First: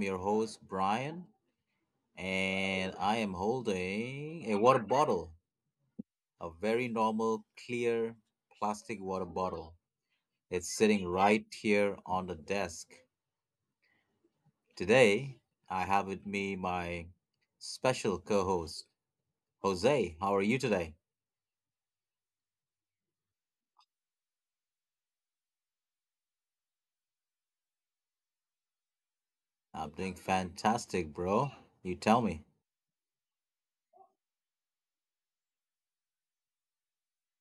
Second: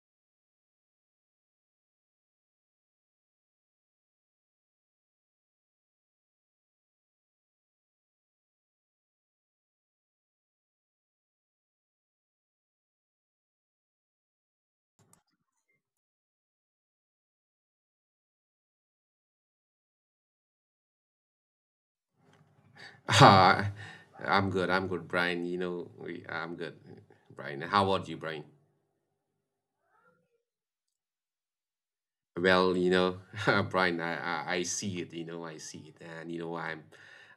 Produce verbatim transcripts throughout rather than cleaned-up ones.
your host, Brian, and I am holding a water bottle, a very normal, clear plastic water bottle. It's sitting right here on the desk. Today, I have with me my special co host, Jose. How are you today? Ah, I'm good. I'm good, Brian. You know, we, I'm good, Brian. How about you, Brian? I'm doing fantastic, bro. You tell me. Well, you know, Brian, I, I I see it. You know, I see it, and you know, I'm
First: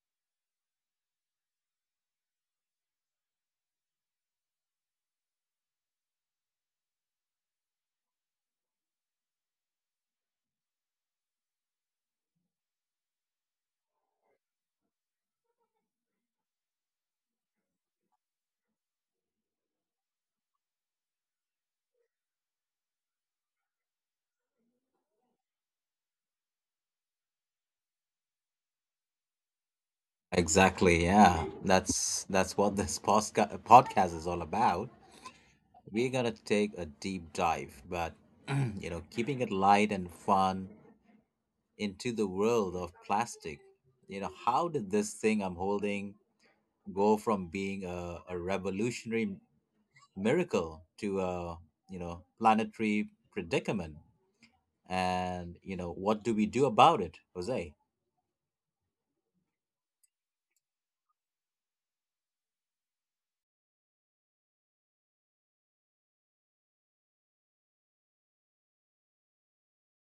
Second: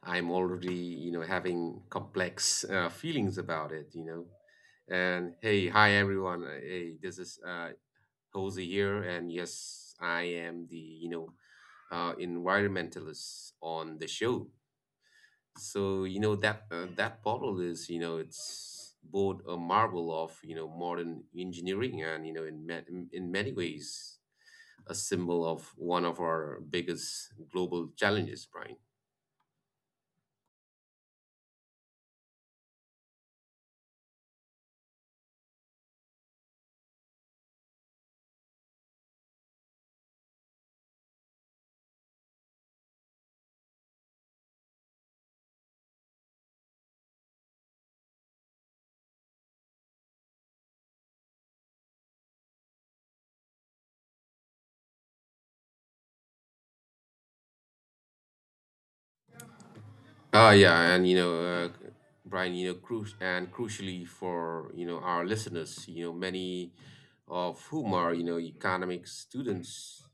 I'm already you know having complex uh, feelings about it. You know, and hey, hi everyone. Uh, Hey, this is uh, Jose here, and yes, I am the you know uh, environmentalist on the show. So, you know, that uh, that bottle is, you know, it's both a marvel of, you know, modern engineering and, you know, in ma- in in many ways a symbol of one of our biggest global challenges, Brian. Exactly, yeah. That's that's what this posca- podcast is all about. We're gonna take a deep dive, but you know, keeping it light and fun into the world of plastic. You know, how did this thing I'm holding go from being a, a revolutionary miracle to a you know planetary predicament? And you know, what do we do about it, Jose? Ah, yeah, and you know, uh, Brian, you know, cru and crucially for you know our listeners, you know, many of whom are you know economics students.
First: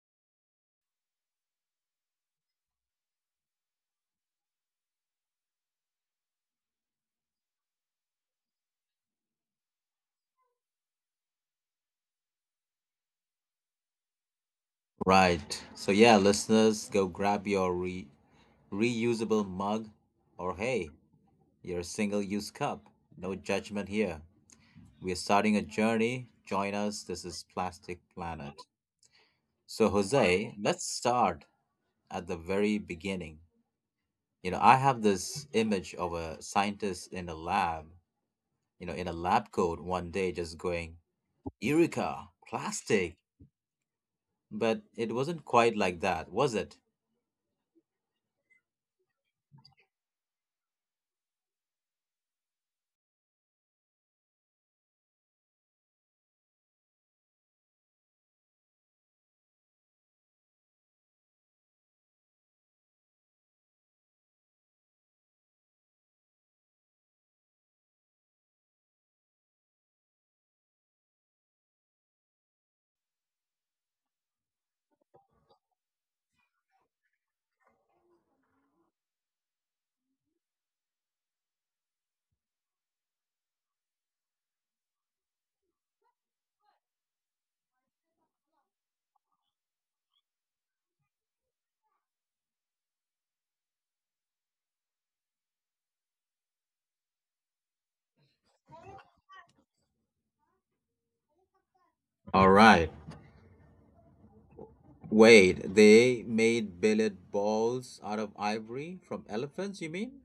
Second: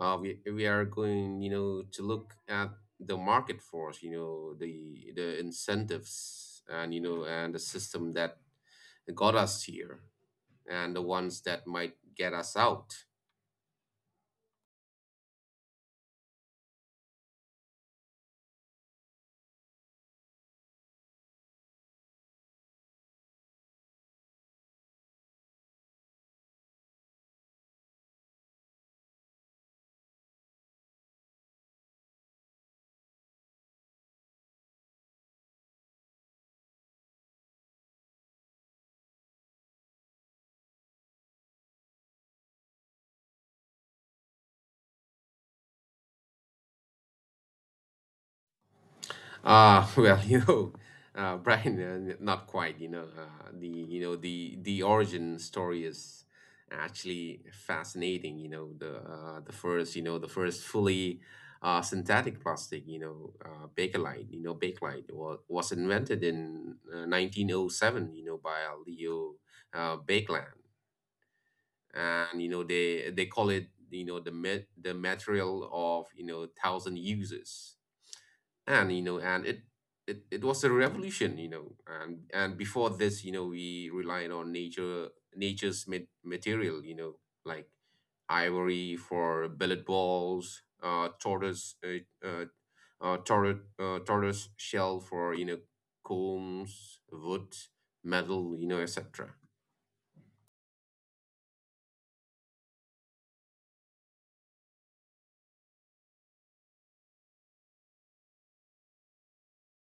Uh, we we are going you know to look at the market force, you know, the the incentives and you know and the system that got us here and the ones that might get us out. Right. So yeah, listeners, go grab your re- reusable mug or hey, your single-use cup. No judgment here. We are starting a journey. Join us. This is Plastic Planet. So, Jose, let's start at the very beginning. You know, I have this image of a scientist in a lab, you know, in a lab coat one day just going, Eureka, plastic. But it wasn't quite like that, was it? Uh, well, you know, uh, Brian, uh, n- not quite. You know, uh, the you know the the origin story is actually fascinating. You know, the uh, the first you know the first fully uh, synthetic plastic, you know, uh, Bakelite, you know, Bakelite was, was invented in uh, nineteen oh seven, you know, by Leo uh, Bakeland, and you know they they call it, you know, the met the material of, you know, thousand uses. And you know, and it it, it was a revolution, you know. and and before this, you know, we relied on nature, nature's ma- material, you know, like ivory for billet balls, uh tortoise, uh, uh, uh, tortoise, uh, tortoise shell for, you know, combs, wood, metal, you know, etc. All right. Wait, they made billiard balls out of ivory from elephants, you mean?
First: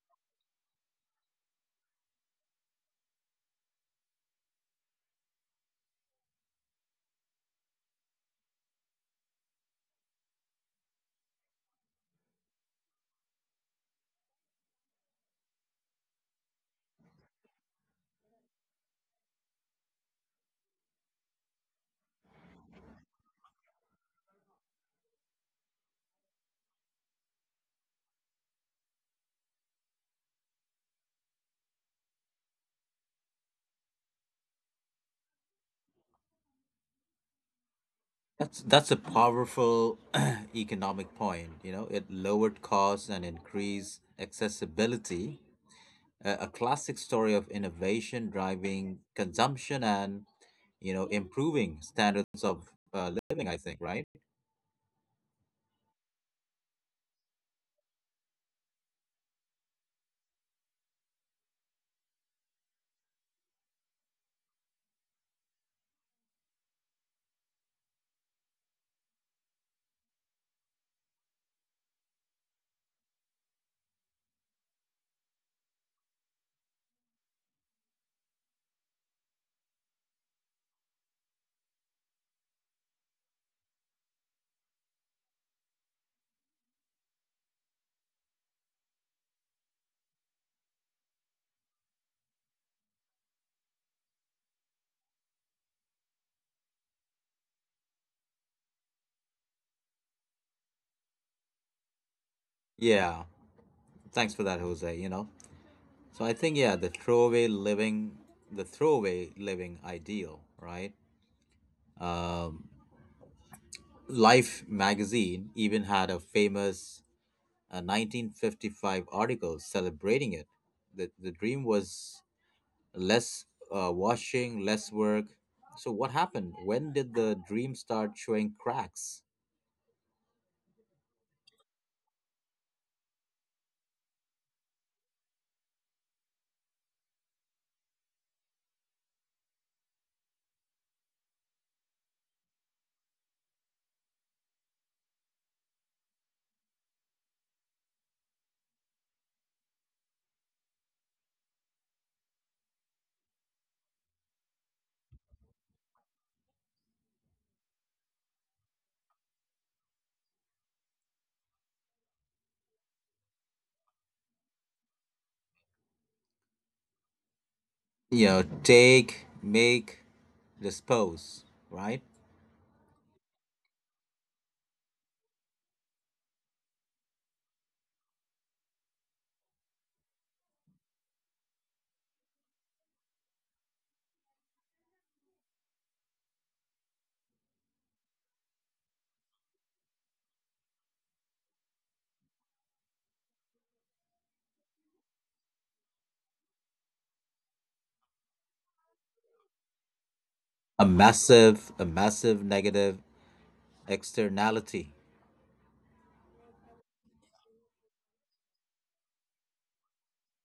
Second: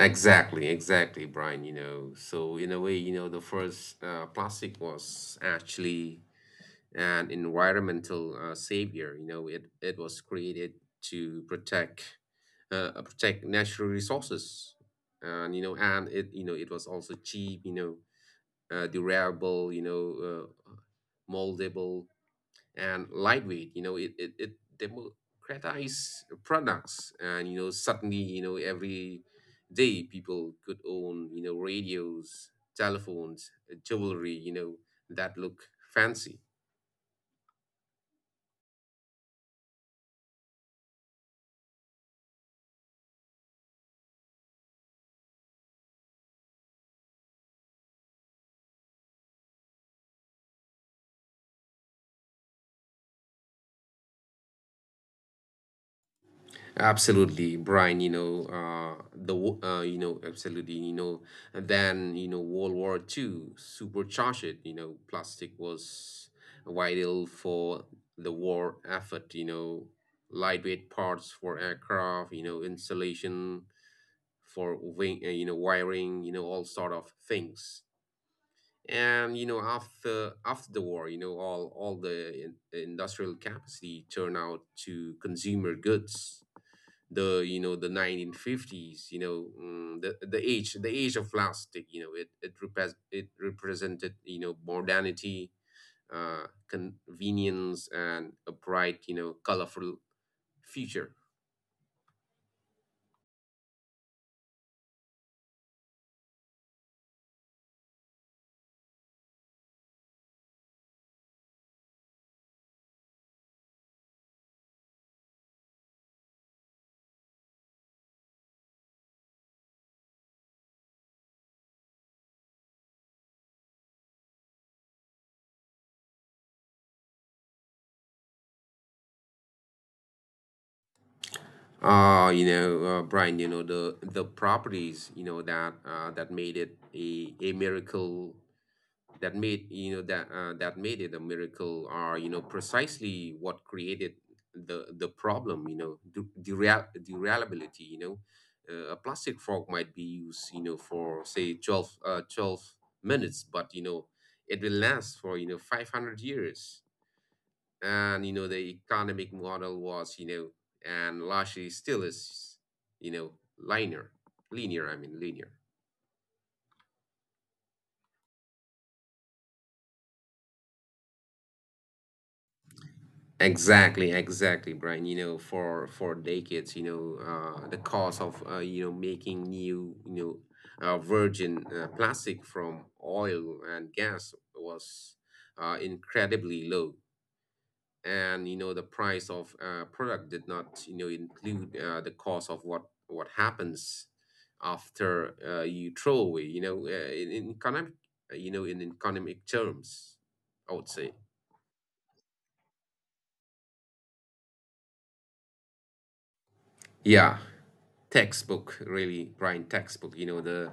Exactly, exactly, Brian. You know, so in a way, you know, the first uh, plastic was actually an environmental uh, savior. You know, it, it was created to protect uh, uh, protect natural resources, and you know, and it you know it was also cheap. You know, uh, durable. You know, uh, moldable and lightweight. You know, it it, it democratized products, and you know, suddenly you know every day people could own, you know, radios, telephones, jewelry, you know, that look fancy. That's that's a powerful economic point. You know, it lowered costs and increased accessibility. A, a classic story of innovation driving consumption and you know improving standards of uh, living. I think, right? Absolutely, Brian. You know, uh, the wo- uh, you know, absolutely. You know, and then you know, World War Two supercharged it. You know, plastic was vital for the war effort. You know, lightweight parts for aircraft, you know, insulation for wing. Uh, you know, wiring. You know, all sort of things. And you know, after after the war, you know, all all the in, industrial capacity turned out to consumer goods, the you know the nineteen fifties, you know. Mm, the the age the age of plastic, you know, it it repres it represented, you know, modernity, uh convenience, and a bright, you know, colorful future. Yeah. Thanks for that, Jose. You know, so I think yeah, the throwaway living, the throwaway living ideal, right? Um, Life magazine even had a famous a nineteen fifty-five article celebrating it. The, the dream was less uh, washing, less work. So, what happened? When did the dream start showing cracks? Uh you know uh, brian, you know, the the properties you know that uh that made it a a miracle, that made you know that uh, that made it a miracle are, you know, precisely what created the the problem, you know. Du- dura- durability, you know, uh, a plastic fork might be used, you know, for say twelve uh, twelve minutes, but you know it will last for, you know, five hundred years. And you know the economic model was, you know, and largely still is, you know, linear. Linear i mean linear. You know, take, make, dispose, right? Exactly, exactly, Brian. You know, for for decades, you know, uh, the cost of uh, you know making new, you know, uh, virgin uh, plastic from oil and gas was uh, incredibly low, and you know the price of uh, product did not, you know, include uh, the cost of what what happens after uh, you throw away. You know, uh, in, in economic, you know, in economic terms, I would say. A massive, a massive negative externality. Yeah, textbook, really, Brian. Textbook, you know. the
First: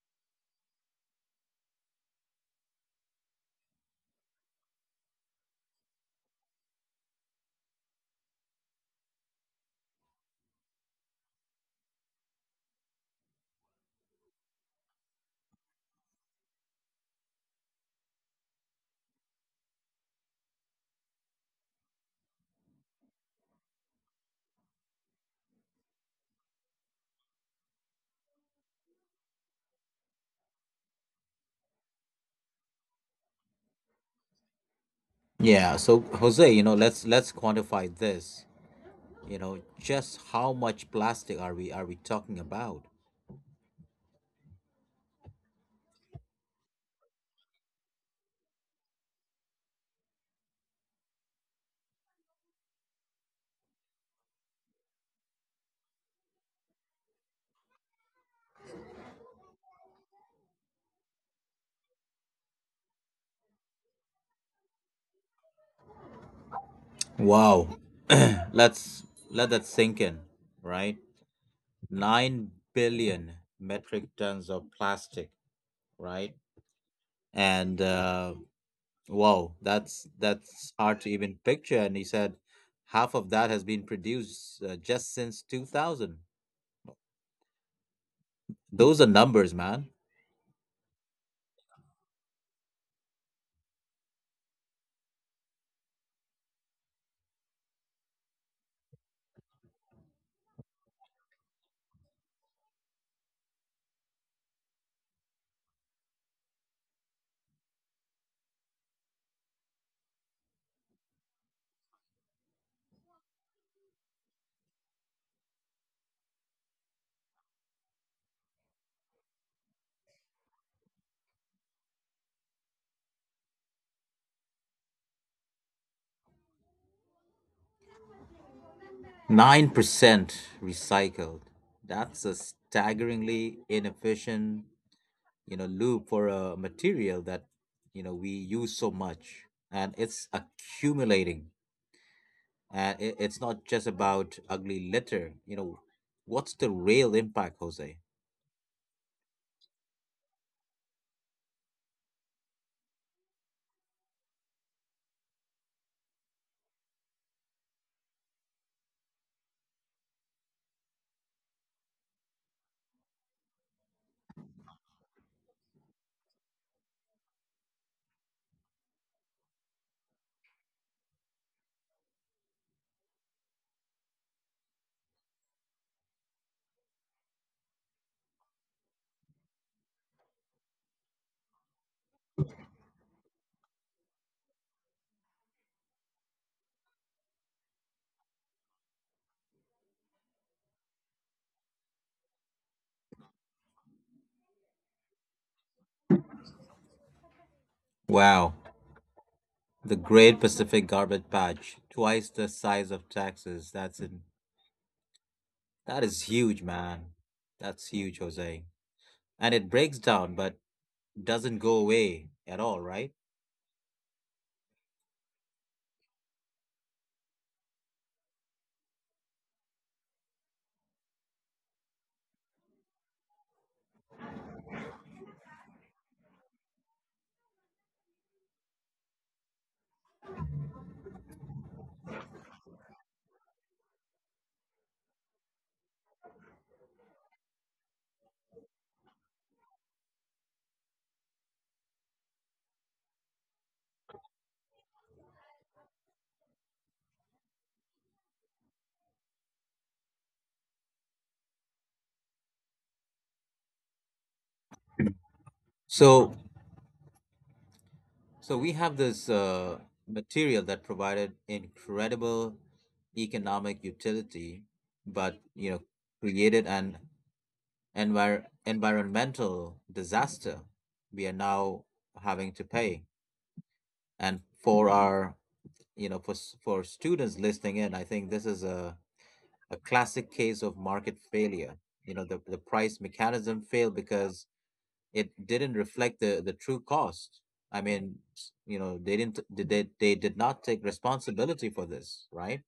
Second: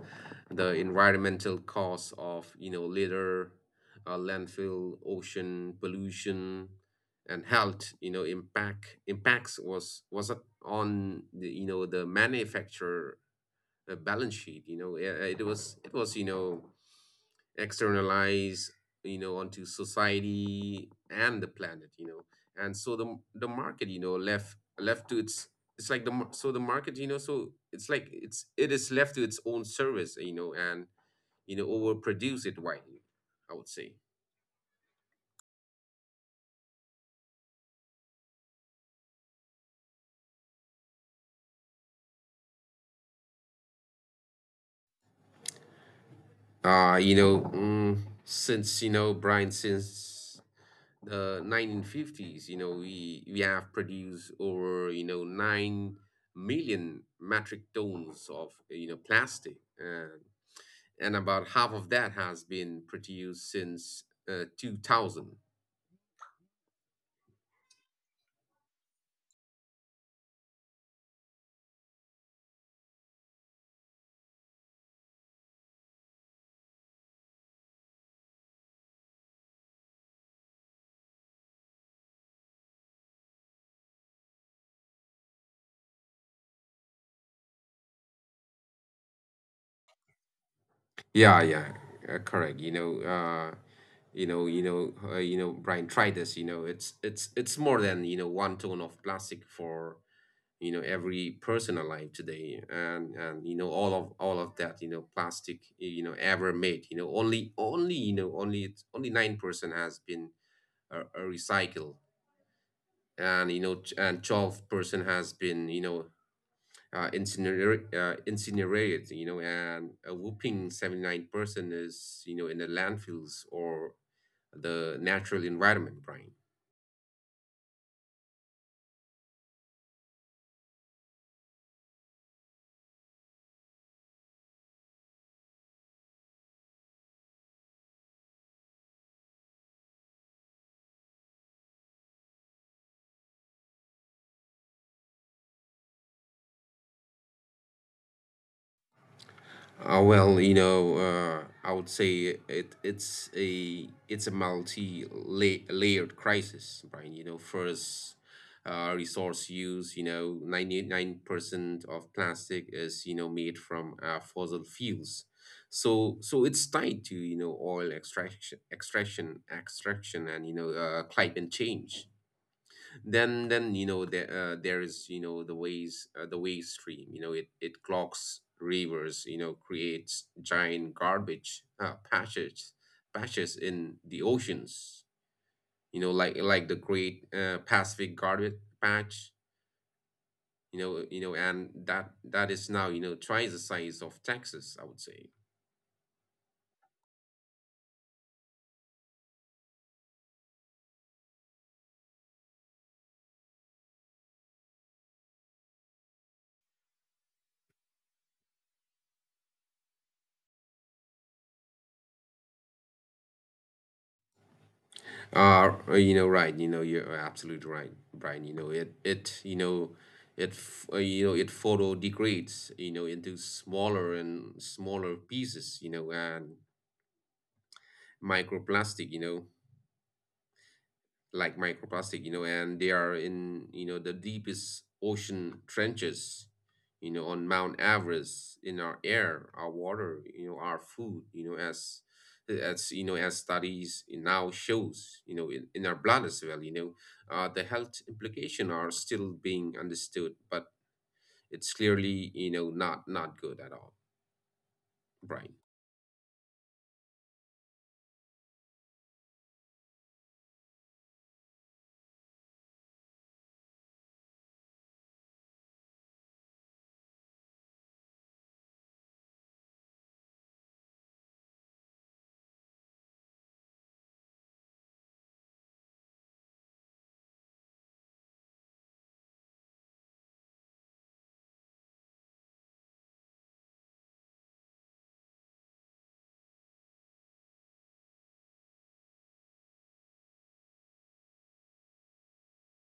the environmental costs of, you know, litter, uh, landfill, ocean pollution, and health, you know, impact impacts was was on the, you know, the manufacturer uh, balance sheet, you know. Yeah, it was it was you know externalize, you know, onto society and the planet, you know. And so the the market, you know, left left to its it's like the mar- so the market you know so it's like it's it is left to its own service, you know, and you know overproduce it widely, I would say. Yeah, so Jose, you know, let's let's quantify this. You know, just how much plastic are we are we talking about? uh you know mm, since you know Brian, since the nineteen fifties, you know, we we have produced over you know nine million metric tons of, you know, plastic, uh, and about half of that has been produced since uh, two thousand. Wow. Let's let that sink in, right? nine billion metric tons of plastic, right? And uh, wow, that's that's hard to even picture. And he said half of that has been produced uh, just since two thousand. Those are numbers, man. Yeah, yeah, uh, correct. You know, uh, you know, you know, uh, you know, Brian, try this. You know, it's it's it's more than you know one ton of plastic for, you know, every person alive today. and and you know all of all of that, you know, plastic you know ever made. You know, only only you know only it's only nine percent has been uh, uh, recycled, and you know, t- and twelve percent has been, you know, uh, incinerate, uh, incinerated, you know. And a whooping seventy-nine percent is, you know, in the landfills or the natural environment, Brian. nine percent recycled. That's a staggeringly inefficient, you know, loop for a material that, you know, we use so much and it's accumulating. And it, it's not just about ugly litter. You know, what's the real impact, Jose? Uh, well, you know, uh, I would say it it's a it's a multi layered crisis, Brian. You know, first, uh, resource use. You know, ninety nine percent of plastic is you know made from uh, fossil fuels, so so it's tied to you know oil extraction, extraction, extraction, and you know uh, climate change. Then then you know there uh, there is, you know, the ways uh, the waste stream, you know. It it clogs rivers, you know, creates giant garbage uh, patches patches in the oceans, you know, like like the great uh, Pacific garbage patch, you know you know. And that that is now, you know, twice the size of Texas, I would say. Wow. The Great Pacific Garbage Patch, twice the size of Texas. That's in, that is huge, man. That's huge, Jose. And it breaks down but doesn't go away at all, right? Ah, Uh, you know, right. You know, you're absolutely right, Brian. You know, it, it, you know, it, f- uh, you know, it photo degrades, you know, into smaller and smaller pieces, you know, and microplastic, you know, like microplastic, you know, and they are in, you know, the deepest ocean trenches, you know, on Mount Everest, in our air, our water, you know, our food, you know, as as you know, as studies now shows, you know, in, in our blood as well, you know. Uh, the health implication are still being understood, but it's clearly, you know, not not good at all, Brian. So, so we have this uh, material that provided incredible economic utility, but you know, created an envir- environmental disaster. We are now having to pay, and for our you know, for s- for students listening in, I think this is a a classic case of market failure. You know, the the price mechanism failed because it didn't reflect the the true cost. I mean, you know, they didn't did they they did not take responsibility for this, right?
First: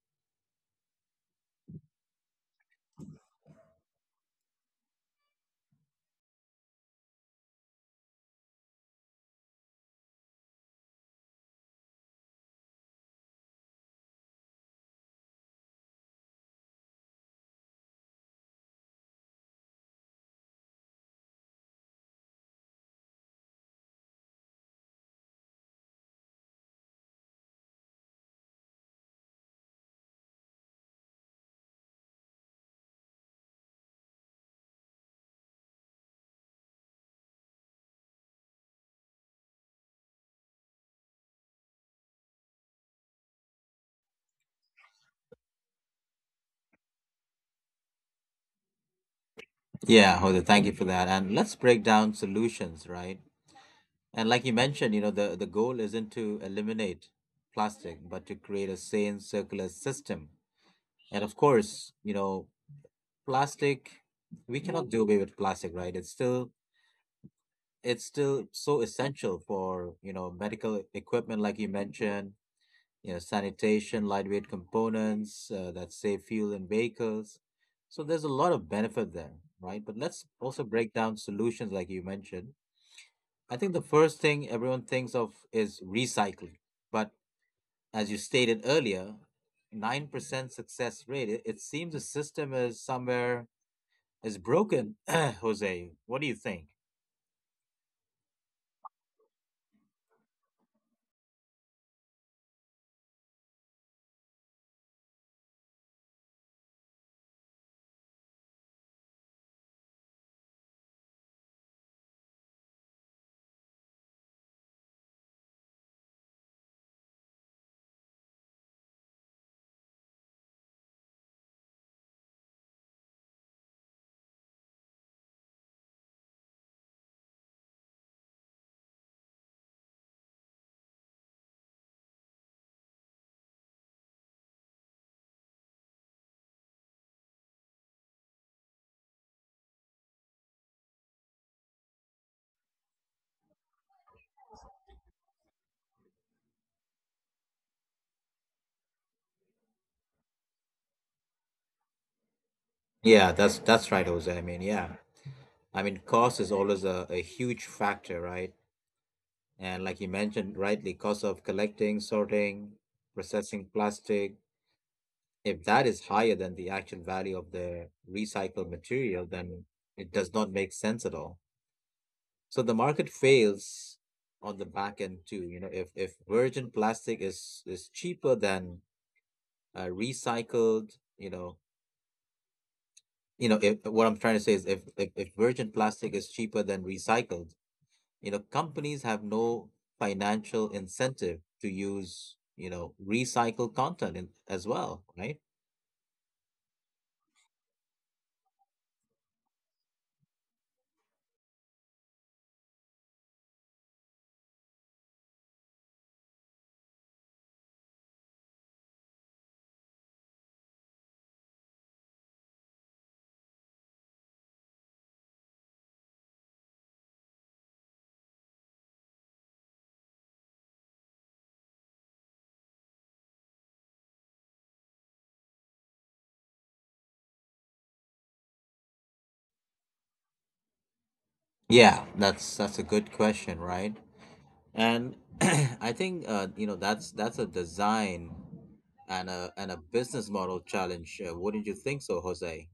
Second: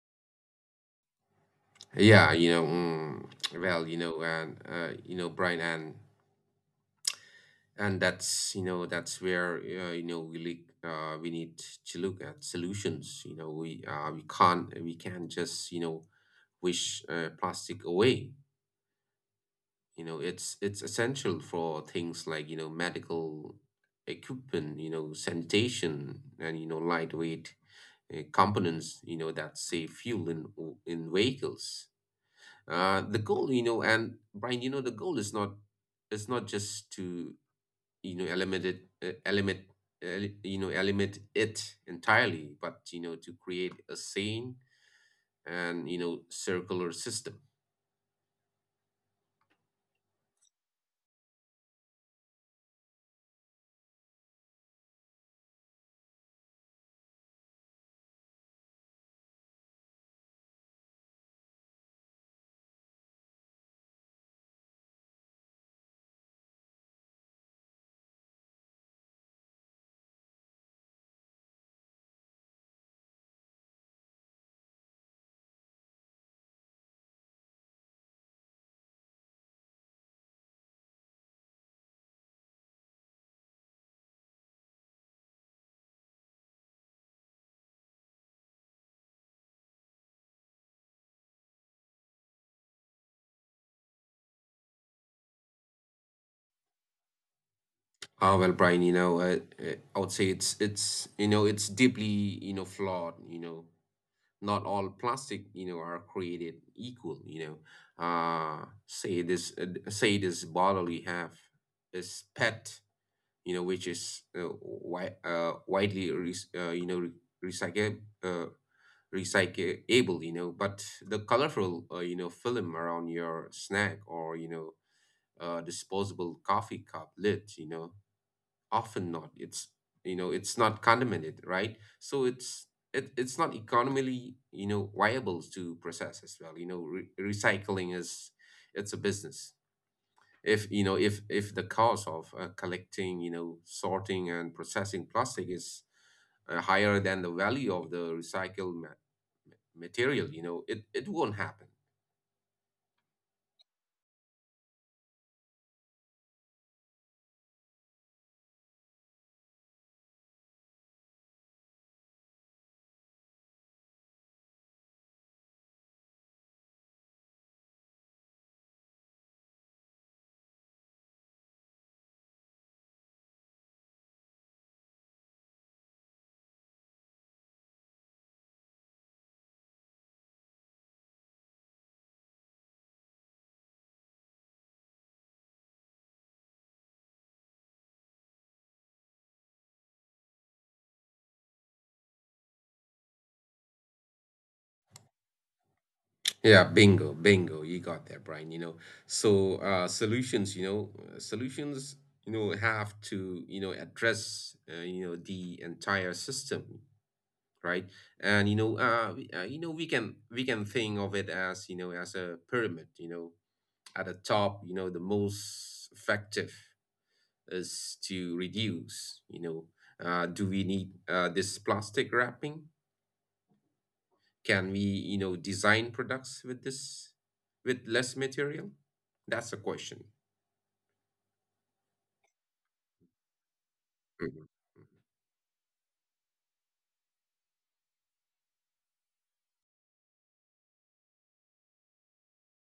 Yeah, you know, mm, well, you know, and uh, you know, Brian, and and that's you know that's where uh, you know we look. Uh, we need to look at solutions, you know. We uh, we can't we can't just, you know, wish uh, plastic away, you know. it's it's essential for things like, you know, medical equipment, you know, sanitation, and you know lightweight uh, components, you know, that save fuel in in vehicles. Uh the goal, you know, and Brian, you know, the goal is not, it's not just to, you know, eliminated uh, eliminate el- you know eliminate it entirely, but you know to create a sane and you know circular system. Yeah, Hoda, thank you for that. And let's break down solutions, right? And like you mentioned, you know, the the goal isn't to eliminate plastic, but to create a sane circular system. And of course, you know, plastic we cannot do away with plastic, right? It's still it's still so essential for, you know, medical equipment like you mentioned you know, sanitation, lightweight components uh, that save fuel in vehicles. So there's a lot of benefit there, right? But let's also break down solutions like you mentioned. I think the first thing everyone thinks of is recycling. But as you stated earlier, nine percent success rate, it, it seems the system is somewhere is broken, Jose. What do you think? Ah, well, Brian, you know, uh, uh, I would say it's it's you know it's deeply you know flawed, you know. Not all plastic you know are created equal, you know. Uh say this uh, say this bottle you have is P E T, you know, which is uh, wi- uh, widely re- uh, you know re- recycle uh, recyclable, you know. But the colorful uh, you know film around your snack or you know uh, disposable coffee cup lid, you know, often not. It's you know It's not condemned, right? So it's, it, it's not economically, you know, viable to process as well, you know. Re- recycling is, it's a business. If you know if if the cost of uh, collecting, you know, sorting, and processing plastic is uh, higher than the value of the recycled ma- material, you know, it it won't happen. Yeah, that's that's right, Jose. I mean, yeah. I mean, cost is always a, a huge factor, right? And like you mentioned rightly, cost of collecting, sorting, processing plastic, if that is higher than the actual value of the recycled material, then it does not make sense at all. So the market fails on the back end too. You know, if if virgin plastic is is cheaper than uh, recycled, you know, you know, if what I'm trying to say is if if, if virgin plastic is cheaper than recycled, you know companies have no financial incentive to use you know recycled content in, as well right Yeah, bingo, bingo. You got that, Brian. You know, so uh, solutions, you know, uh, solutions, you know, have to, you know, address, uh, you know, the entire system, right? And you know, uh, we- uh, you know, we can we can think of it as, you know, as a pyramid. You know, at the top, you know, the most effective is to reduce. You know, uh, do we need uh, this plastic wrapping? Can we, you know, design products with this, with less material? That's a question. yeah that's that's a good question right Mhm. and I think uh, you know that's that's a design and a and a business model challenge uh, wouldn't you think so jose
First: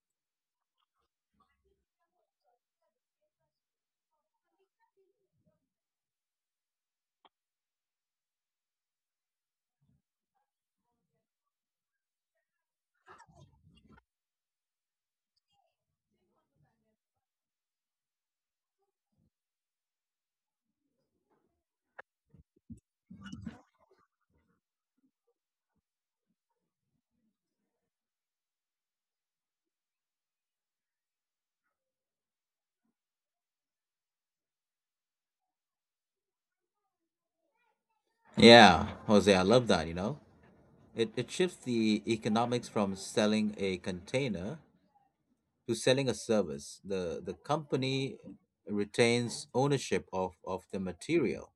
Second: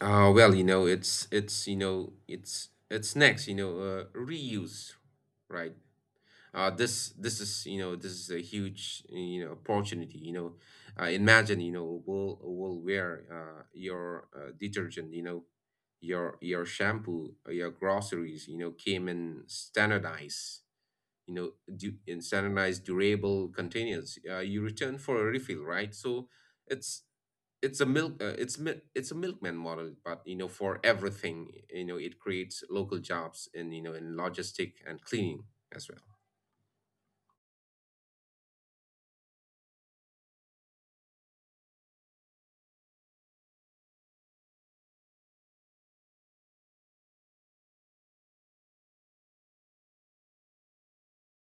Uh, well, you know, it's it's you know it's it's next, you know, uh, reuse, right? Uh, this this is you know this is a huge, you know, opportunity. You know, uh, imagine you know we'll we'll wear uh, your uh, detergent, you know, your your shampoo, uh, your groceries, you know, came in standardized you know, du- in standardized durable containers. Uh, you return for a refill, right? So it's it's a milk uh, it's mi- it's a milkman model, but you know, for everything, you know, it creates local jobs in you know in logistic and cleaning as well. yeah jose I love that you know it, it shifts the economics from selling a container to selling a service the the company retains ownership of, of the material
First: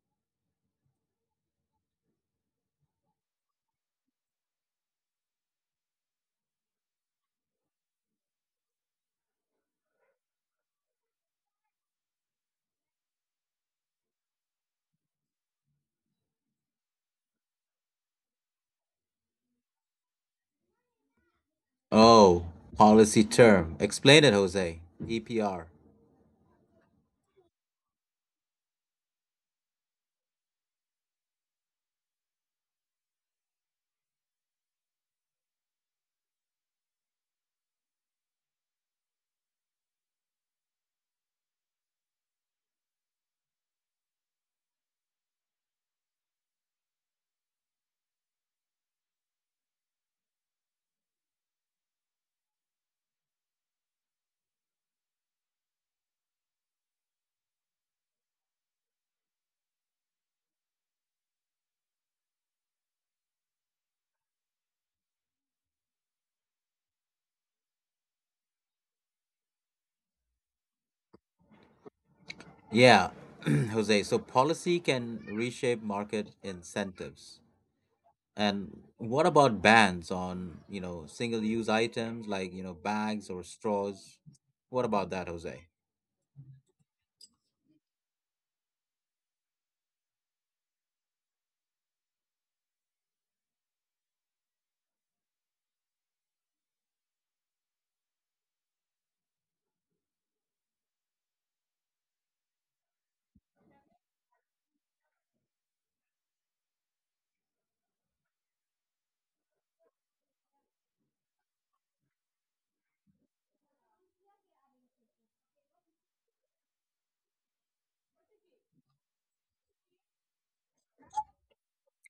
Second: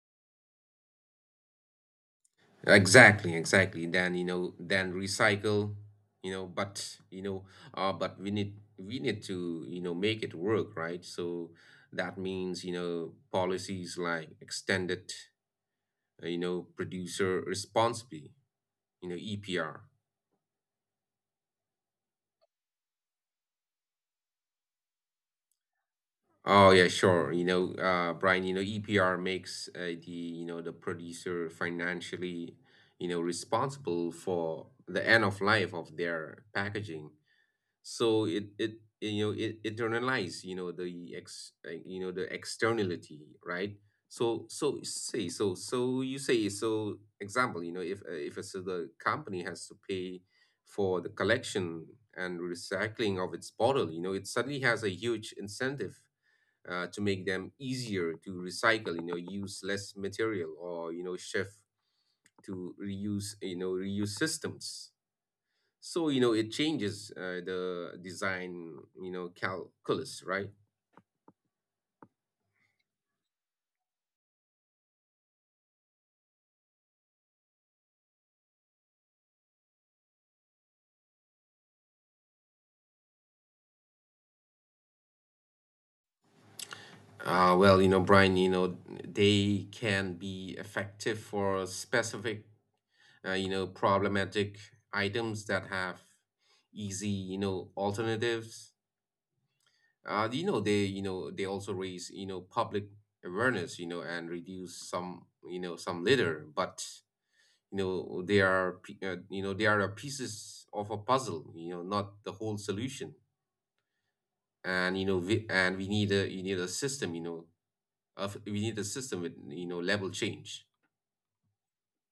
Exactly, exactly. Then you know, then recycle, you know, but you know, uh, but we need we need to you know make it work, right? So that means you know policies like extended, uh, you know, producer responsibility, you know, E P R. Oh, policy term. Explain it, Jose. E P R. Oh yeah, sure. You know, uh, Brian, you know E P R makes uh, the you know the producer financially you know responsible for the end of life of their packaging. So it it you know it internalize you know the ex uh, you know the externality, right. So so say so so you say so example, you know if uh, if it's, uh, the company has to pay for the collection and recycling of its bottle, you know it suddenly has a huge incentive uh, to make them easier to recycle, you know use less material, or you know shift to reuse, you know reuse systems. So, you know, it changes uh, the design, you know, calculus, right? Yeah, Jose. So policy can reshape market incentives. And what about bans on, you know, single-use items like, you know, bags or straws? What about that, Jose? Uh, well, you know, Brian, you know, they can be effective for specific, uh, you know, problematic items that have easy, you know, alternatives. Uh, you know, they, you know, they also raise, you know, public awareness, you know, and reduce some, you know, some litter. But, you know, they are, p- uh, you know, they are a pieces of a puzzle, you know, not the whole solution. and you know we, and we need a — you need a system, you know of we need a system with you know level change.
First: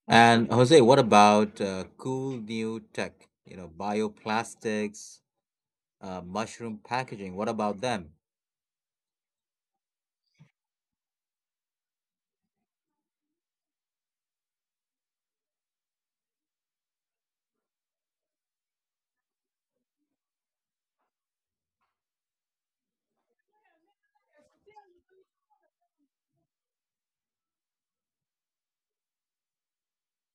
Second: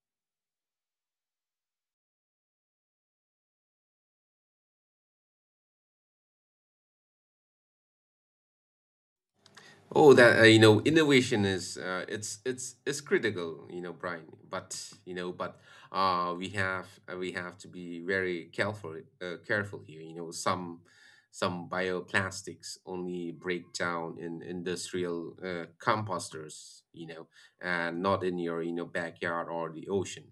And Jose, what about uh, cool new tech? You know, bioplastics, uh, mushroom packaging. What about them? Oh that uh, you know Innovation is — uh, it's it's it's critical, you know, Brian, but you know but uh we have uh, we have to be very careful uh, careful here. You know, some — some bioplastics only break down in industrial uh, composters, you know, and not in your you know backyard or the ocean.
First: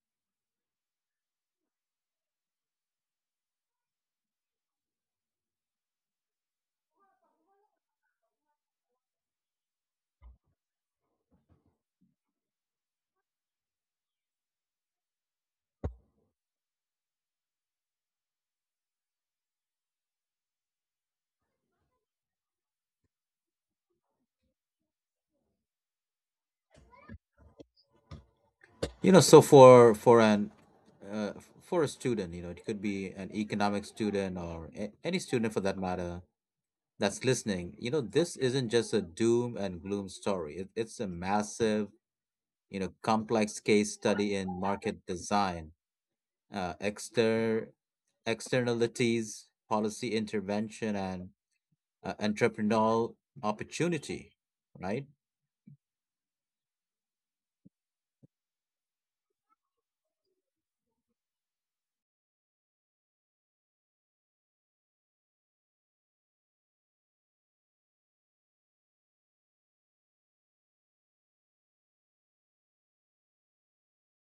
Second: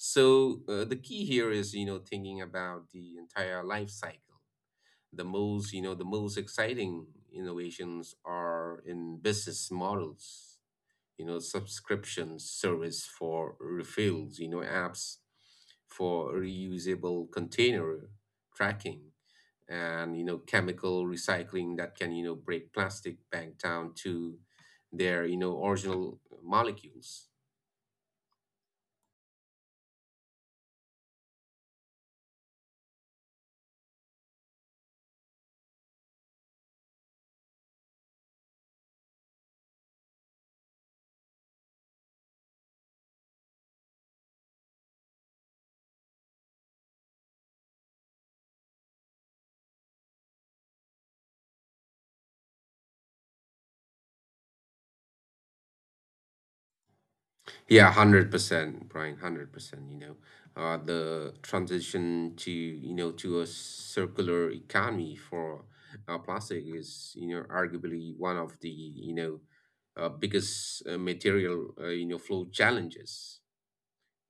So uh, the key here is, you know, thinking about the entire life cycle. The most, you know, the most exciting innovations are in business models, you know, subscription service for refills, you know, apps for reusable container tracking, and, you know, chemical recycling that can, you know, break plastic back down to their, you know, original molecules. You know, so for for an uh, for a student, you know, it could be an economic student or a- any student for that matter that's listening. You know, this isn't just a doom and gloom story. It, it's a massive, you know, complex case study in market design, uh, exter externalities, policy intervention, and uh, entrepreneurial opportunity, right? Yeah, one hundred percent, Brian, one hundred percent, you know. Uh, the transition to, you know, to a circular economy for uh, plastic is, you know, arguably one of the, you know, uh, biggest uh, material, uh, you know, flow challenges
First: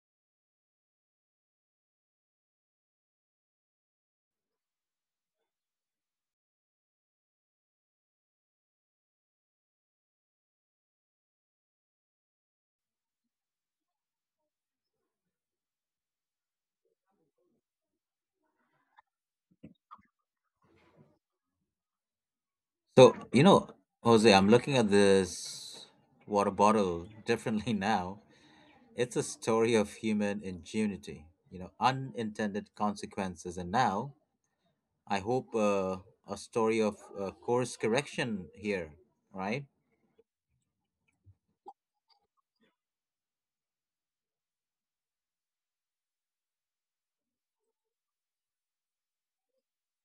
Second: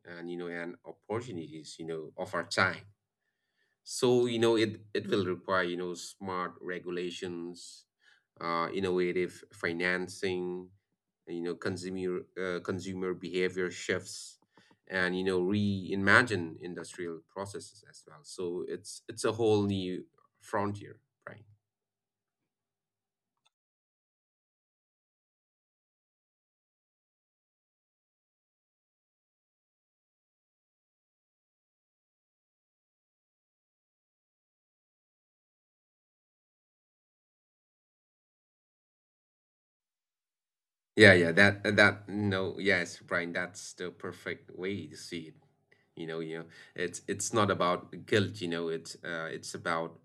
and, you know, and opportunities, you know, of our time. So, you know, it, it will require, you know, smart regulations, uh, innovative financing, you know, consumer uh, consumer behavior shifts, and, you know, reimagine industrial processes as well. So it's it's a whole new frontier, right? So, you know, Jose, I'm looking at this water bottle differently now. It's a story of human ingenuity, you know, unintended consequences. And now I hope uh, a story of uh, course correction here, right? Yeah, yeah, that uh, that no, yes, Brian, that's the perfect way to see it. You know, you know, it's it's not about guilt, you know, it's uh it's about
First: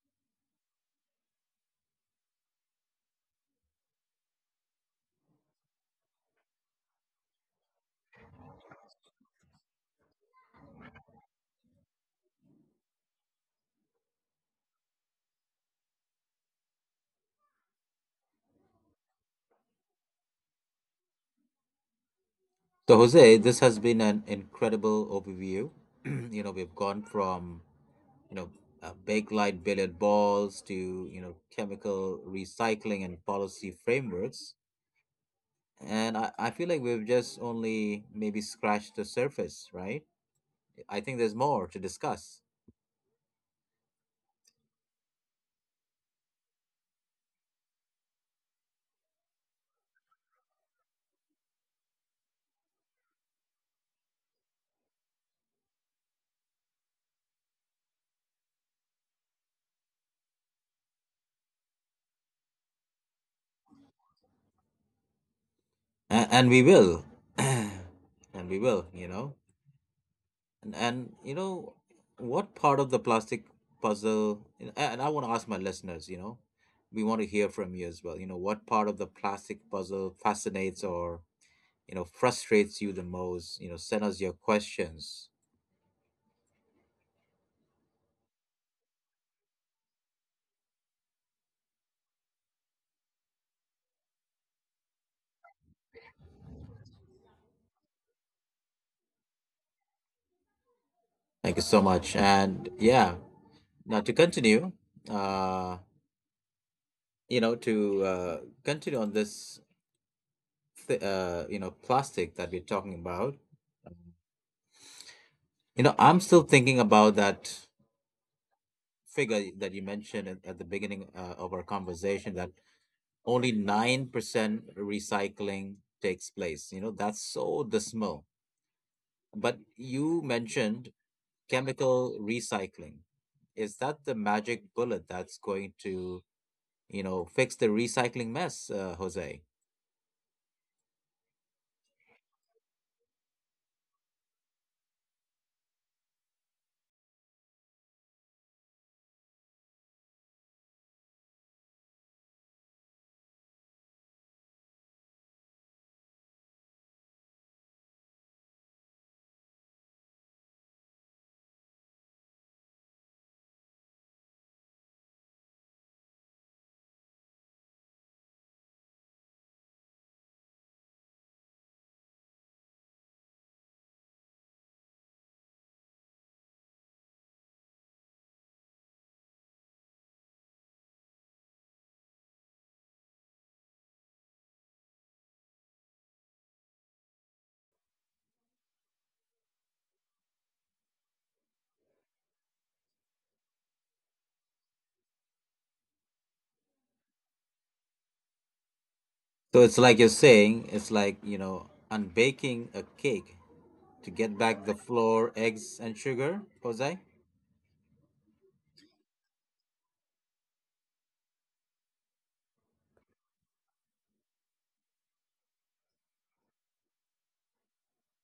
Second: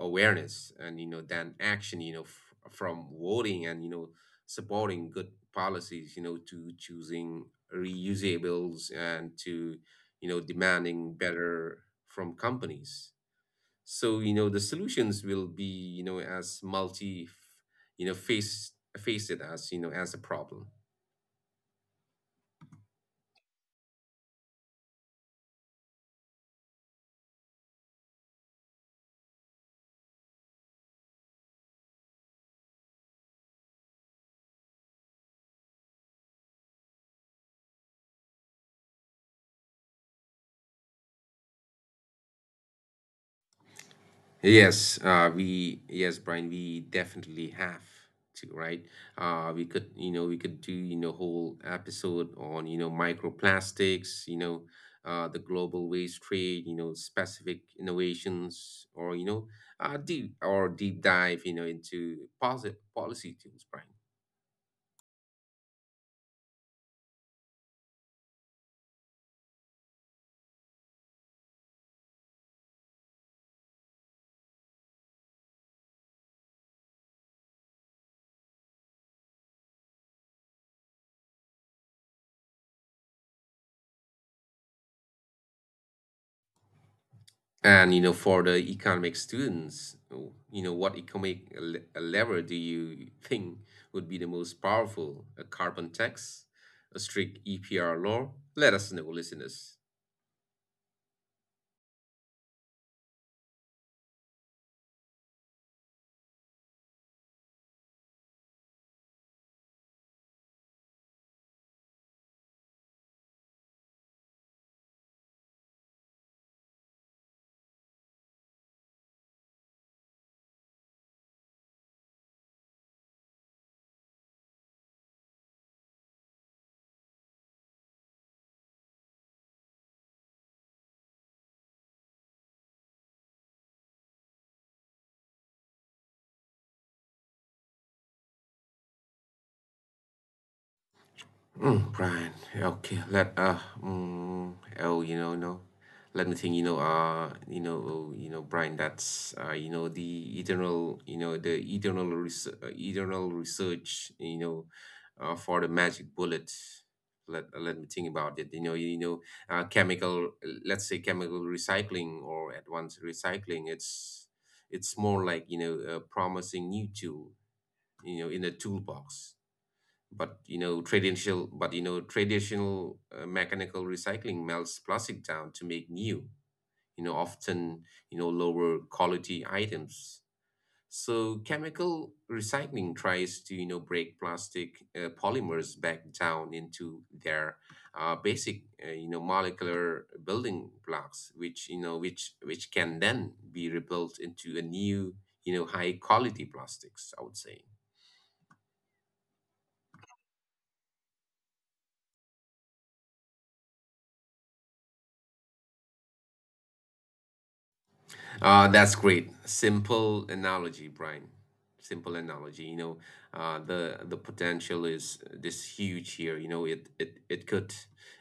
awareness and, you know, then action, you know, f from voting and, you know, supporting good policies, you know, to choosing reusables and to you know demanding better from companies. So, you know, the solutions will be, you know, as multi, you know, face face it as, you know, as a problem. So Jose, this has been an incredible overview. you know, we've gone from you know uh, bakelite billiard balls to you know chemical recycling and policy frameworks, and I, I feel like we've just only maybe scratched the surface, right? I think there's more to discuss, Yes, uh, we yes, Brian, we definitely have to, right? Uh, we could, you know, we could do, you know, whole episode on, you know, microplastics, you know, uh, the global waste trade, you know, specific innovations, or, you know, uh, deep or deep dive, you know, into policy policy tools, Brian. and, and we will, and we will. You know, And, and you know, what part of the plastic puzzle, and and I want to ask my listeners, you know, we want to hear from you as well. You know, what part of the plastic puzzle fascinates or, you know, frustrates you the most? You know, send us your questions. And, you know, for the economic students, you know, what economic le- lever do you think would be the most powerful? A carbon tax, a strict E P R law? Let us know, listeners. Thank you so much. And yeah, now to continue, uh, you know, to uh, continue on this, th- uh, you know, plastic that we're talking about, you know, I'm still thinking about that figure that you mentioned at, at the beginning uh, of our conversation that only nine percent recycling takes place. You know, that's so dismal. But you mentioned chemical recycling. Is that the magic bullet that's going to, you know, fix the recycling mess, uh, Jose? Mm, Brian. Okay, let uh, mm, oh, you know, no, Let me think. You know, uh, you know, oh, you know, Brian. That's uh, you know, the eternal, you know, the eternal, res- uh, eternal research. You know, uh, for the magic bullet. Let uh, let me think about it. You know, you know, uh, chemical. Let's say chemical recycling or advanced recycling. It's it's more like, you know, a promising new tool. You know, in the toolbox. But you know traditional but you know traditional uh, mechanical recycling melts plastic down to make new, you know often, you know lower quality items. So chemical recycling tries to, you know, break plastic uh, polymers back down into their uh, basic, uh, you know molecular building blocks, which, you know which which can then be rebuilt into a new, you know high quality plastics, I would say. So it's like you're saying, it's like, you know, unbaking a cake to get back the flour, eggs, and sugar, Jose? Uh, that's great. Simple analogy, Brian. Simple analogy. You know, uh, the the potential is this huge here. You know, it it it could —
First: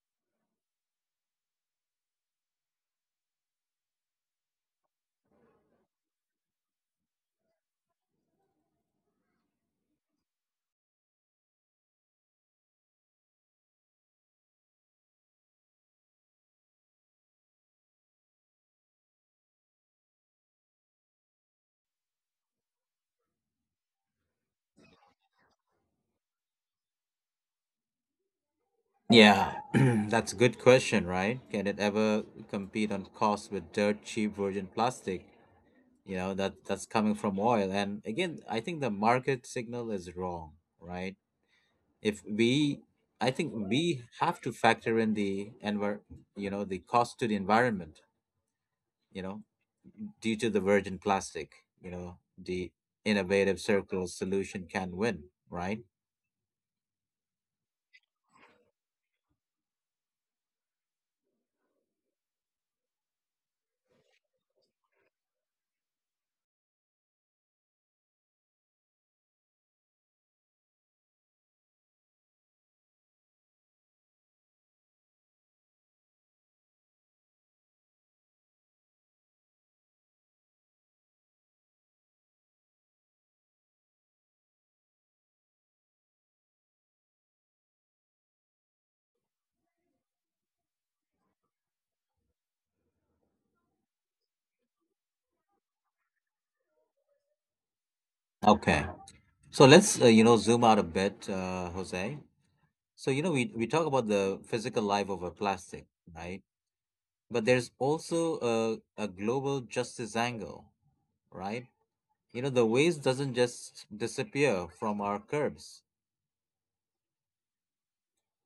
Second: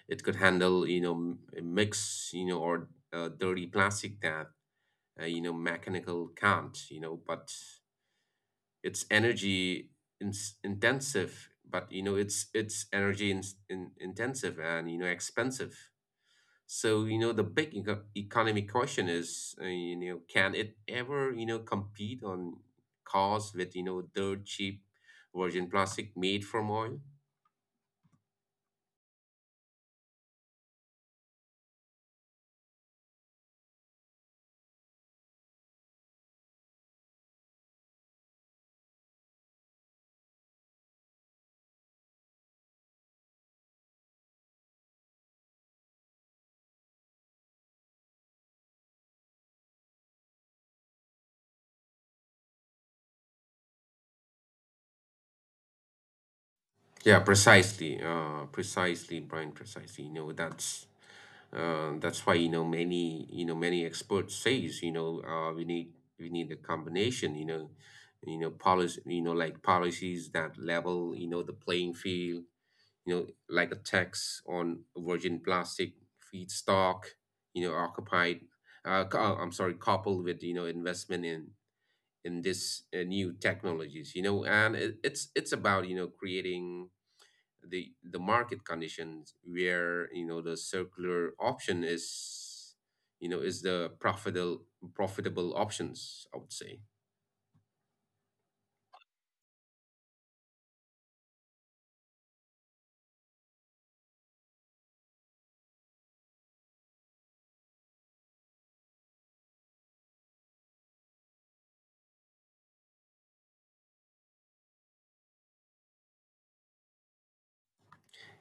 it could handle, you know, m- mix, you know, or uh, dirty plastic that uh, you know mechanical can't. You know, but it's energy in- intensive. But you know, it's it's energy in, in, intensive and, you know, expensive. So, you know, the big eco- economic question is, uh, you know, can it ever, you know, compete on cost with, you know, dirt cheap virgin plastic made from oil? Yeah, that's a good question, right? Can it ever compete on cost with dirt cheap virgin plastic? You know, that that's coming from oil. And again, I think the market signal is wrong, right? If we I think we have to factor in the envir you know, the cost to the environment, you know, due to the virgin plastic, you know, the innovative circular solution can win, right? Yeah, precisely. Uh, precisely, Brian, precisely. You know, that's uh, that's why, you know, many, you know, many experts says, you know, uh, we need we need a combination, you know, you know, policy, you know, like policies that level, you know, the playing field, you know, like a tax on virgin plastic feedstock, you know, occupied, uh, co- uh, I'm sorry, coupled with, you know, investment in in this uh, new technologies, you know, and it, it's it's about, you know, creating the the market conditions where, you know, the circular option is, you know, is the profitable profitable options, I would say. Okay. So let's uh, you know zoom out a bit, uh, Jose. So, you know, we we talk about the physical life of a plastic, right? But there's also a, a global justice angle, right? You know, the waste doesn't just disappear from our curbs.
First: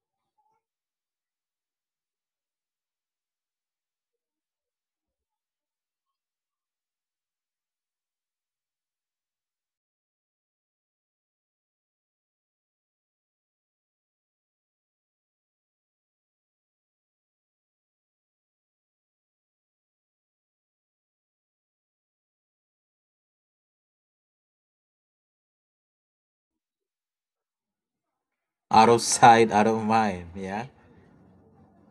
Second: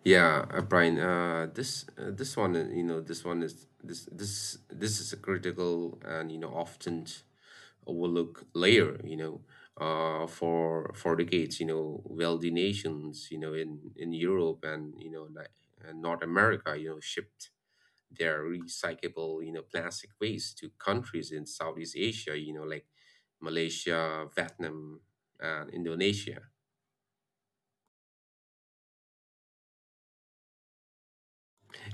Yeah, uh, Brian. Uh, this uh, this one, uh, you know, this one is this this this is a critical and, you know, often overlooked layer, you know. uh, for for decades, you know, wealthy nations, you know, in in Europe and, you know, like, uh, North America, you know, shipped their recyclable, you know, plastic waste to countries in Southeast Asia, you know, like Malaysia, Vietnam, and Indonesia. Out of sight, out of mind, yeah?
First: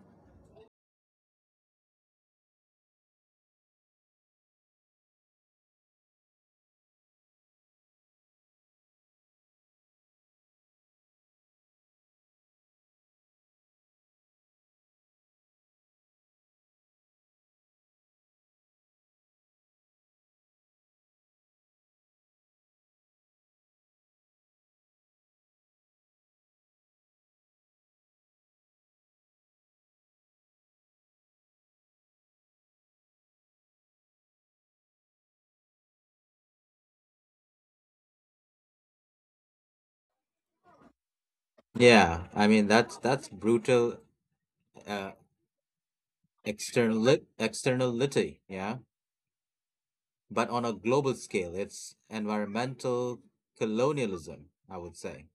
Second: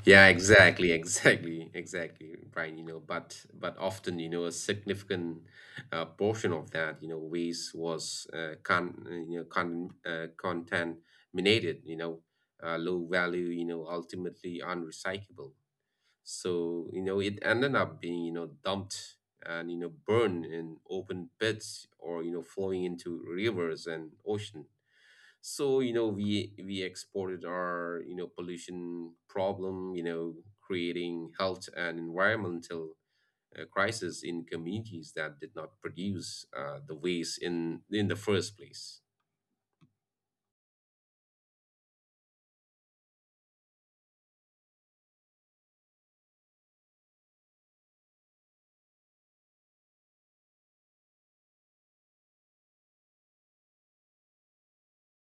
Yeah, exactly, exactly, exactly, Brian. You know, but but often, you know, a significant uh, portion of that, you know, waste was uh, con uh, you know con uh, contaminated. You know, uh, low value. You know, ultimately unrecyclable. So, you know, it ended up being, you know, dumped and, you know, burned in open pits or, you know, flowing into rivers and ocean. So, you know, we we exported our, you know, pollution problem, you know, creating health and environmental uh, crisis in communities that did not produce uh, the waste in in the first place. Yeah, I mean that's that's brutal uh, external externality, yeah? But on a global scale, it's environmental colonialism, I would say.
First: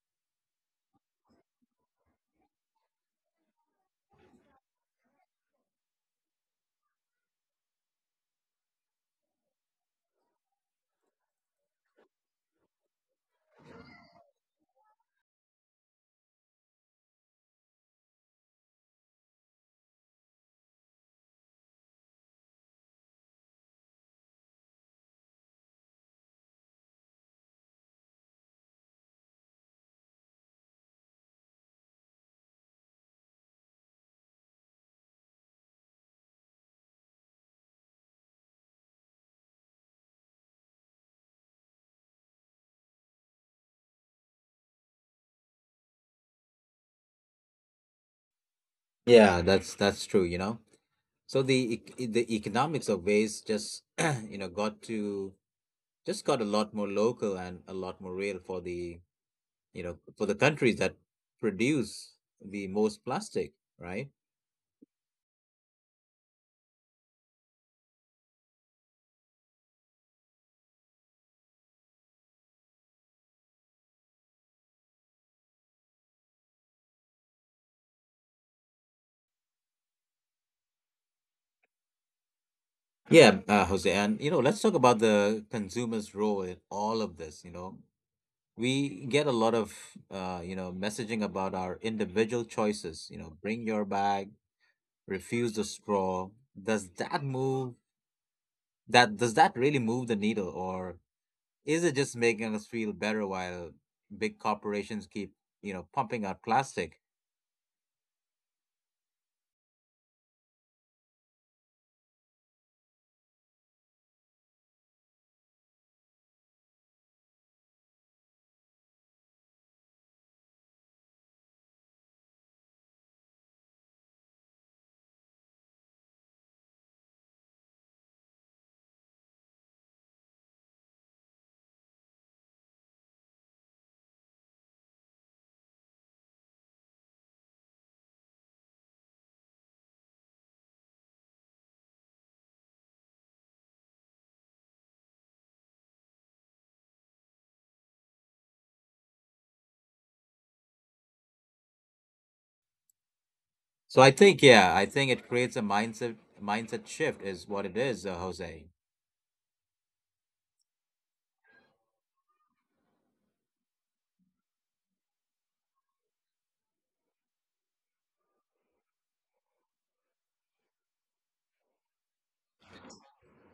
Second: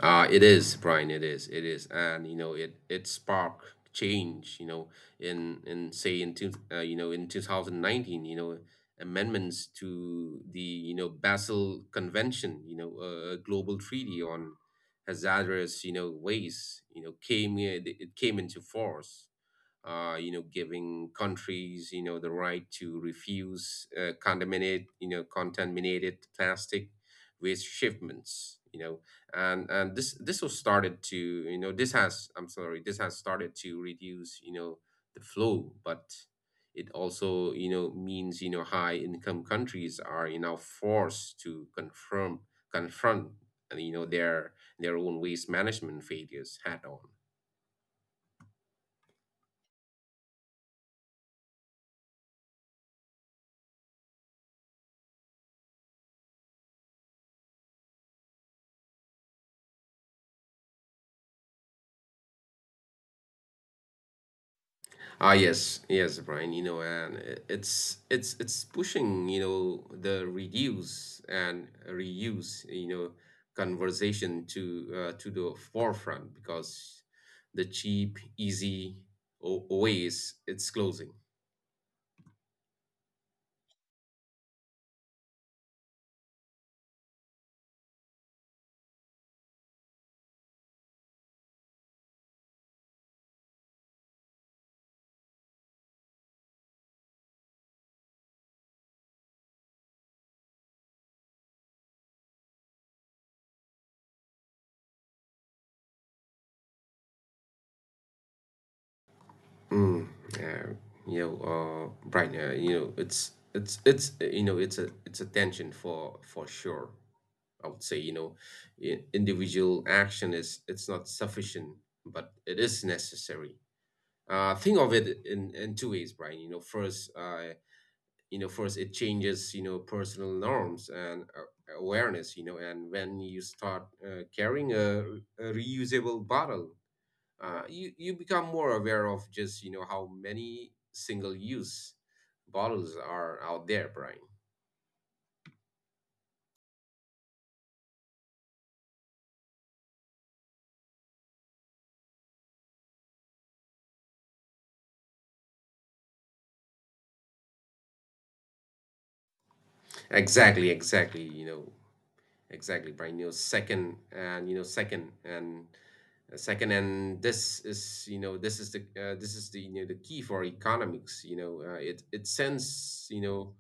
Uh, it is, Brian. It is. It is, and, you know, it it sparked change. You know, in in say in two, uh, you know in two thousand nineteen, you know, amendments to the, you know, Basel Convention, you know, a a global treaty on hazardous, you know, waste, you know, came uh, it it came into force, uh, you know, giving countries, you know, the right to refuse uh, contaminated, you know, contaminated plastic waste shipments, you know, and and this this was started to, you know, this has, I'm sorry, this has started to reduce, you know, the flow, but it also, you know, means, you know, high income countries are, you know, forced to confirm confront, you know, their their own waste management failures head on. Yeah, that's that's true, you know. So the ec- the economics of waste just you know got to just got a lot more local and a lot more real for the you know for the countries that produce the most plastic, right? Ah, yes, yes, Brian. You know, and i- it's it's it's pushing, you know, the reduce and reuse, you know, conversation to uh, to the forefront because the cheap, easy o- ways it's closing. Yeah, uh, Jose, and you know let's talk about the consumer's role in all of this. You know we get a lot of uh, you know messaging about our individual choices. You know, bring your bag, refuse the straw. Does that move? That does that really move the needle, or Is it just making us feel better while big corporations keep, you know, pumping out plastic? Mm, yeah, you know, uh, Brian, uh, you know, it's it's it's uh, you know, it's a it's a tension for for sure. I would say, you know, i- individual action is it's not sufficient, but it is necessary. Uh, think of it in in two ways, Brian. You know, first, uh, you know, first it changes, you know, personal norms and uh, awareness. You know, and when you start uh, carrying a, a reusable bottle, uh, you you become more aware of just, you know, how many single use bottles are out there, Brian. So I think, yeah, I think it creates a mindset mindset shift is what it is, uh, Jose. exactly exactly you know exactly, Brian. You know, second and you know, second and uh, second, and this is, you know, this is the, uh, this is the, you know, the key for economics. You know, uh, it it sends, you know,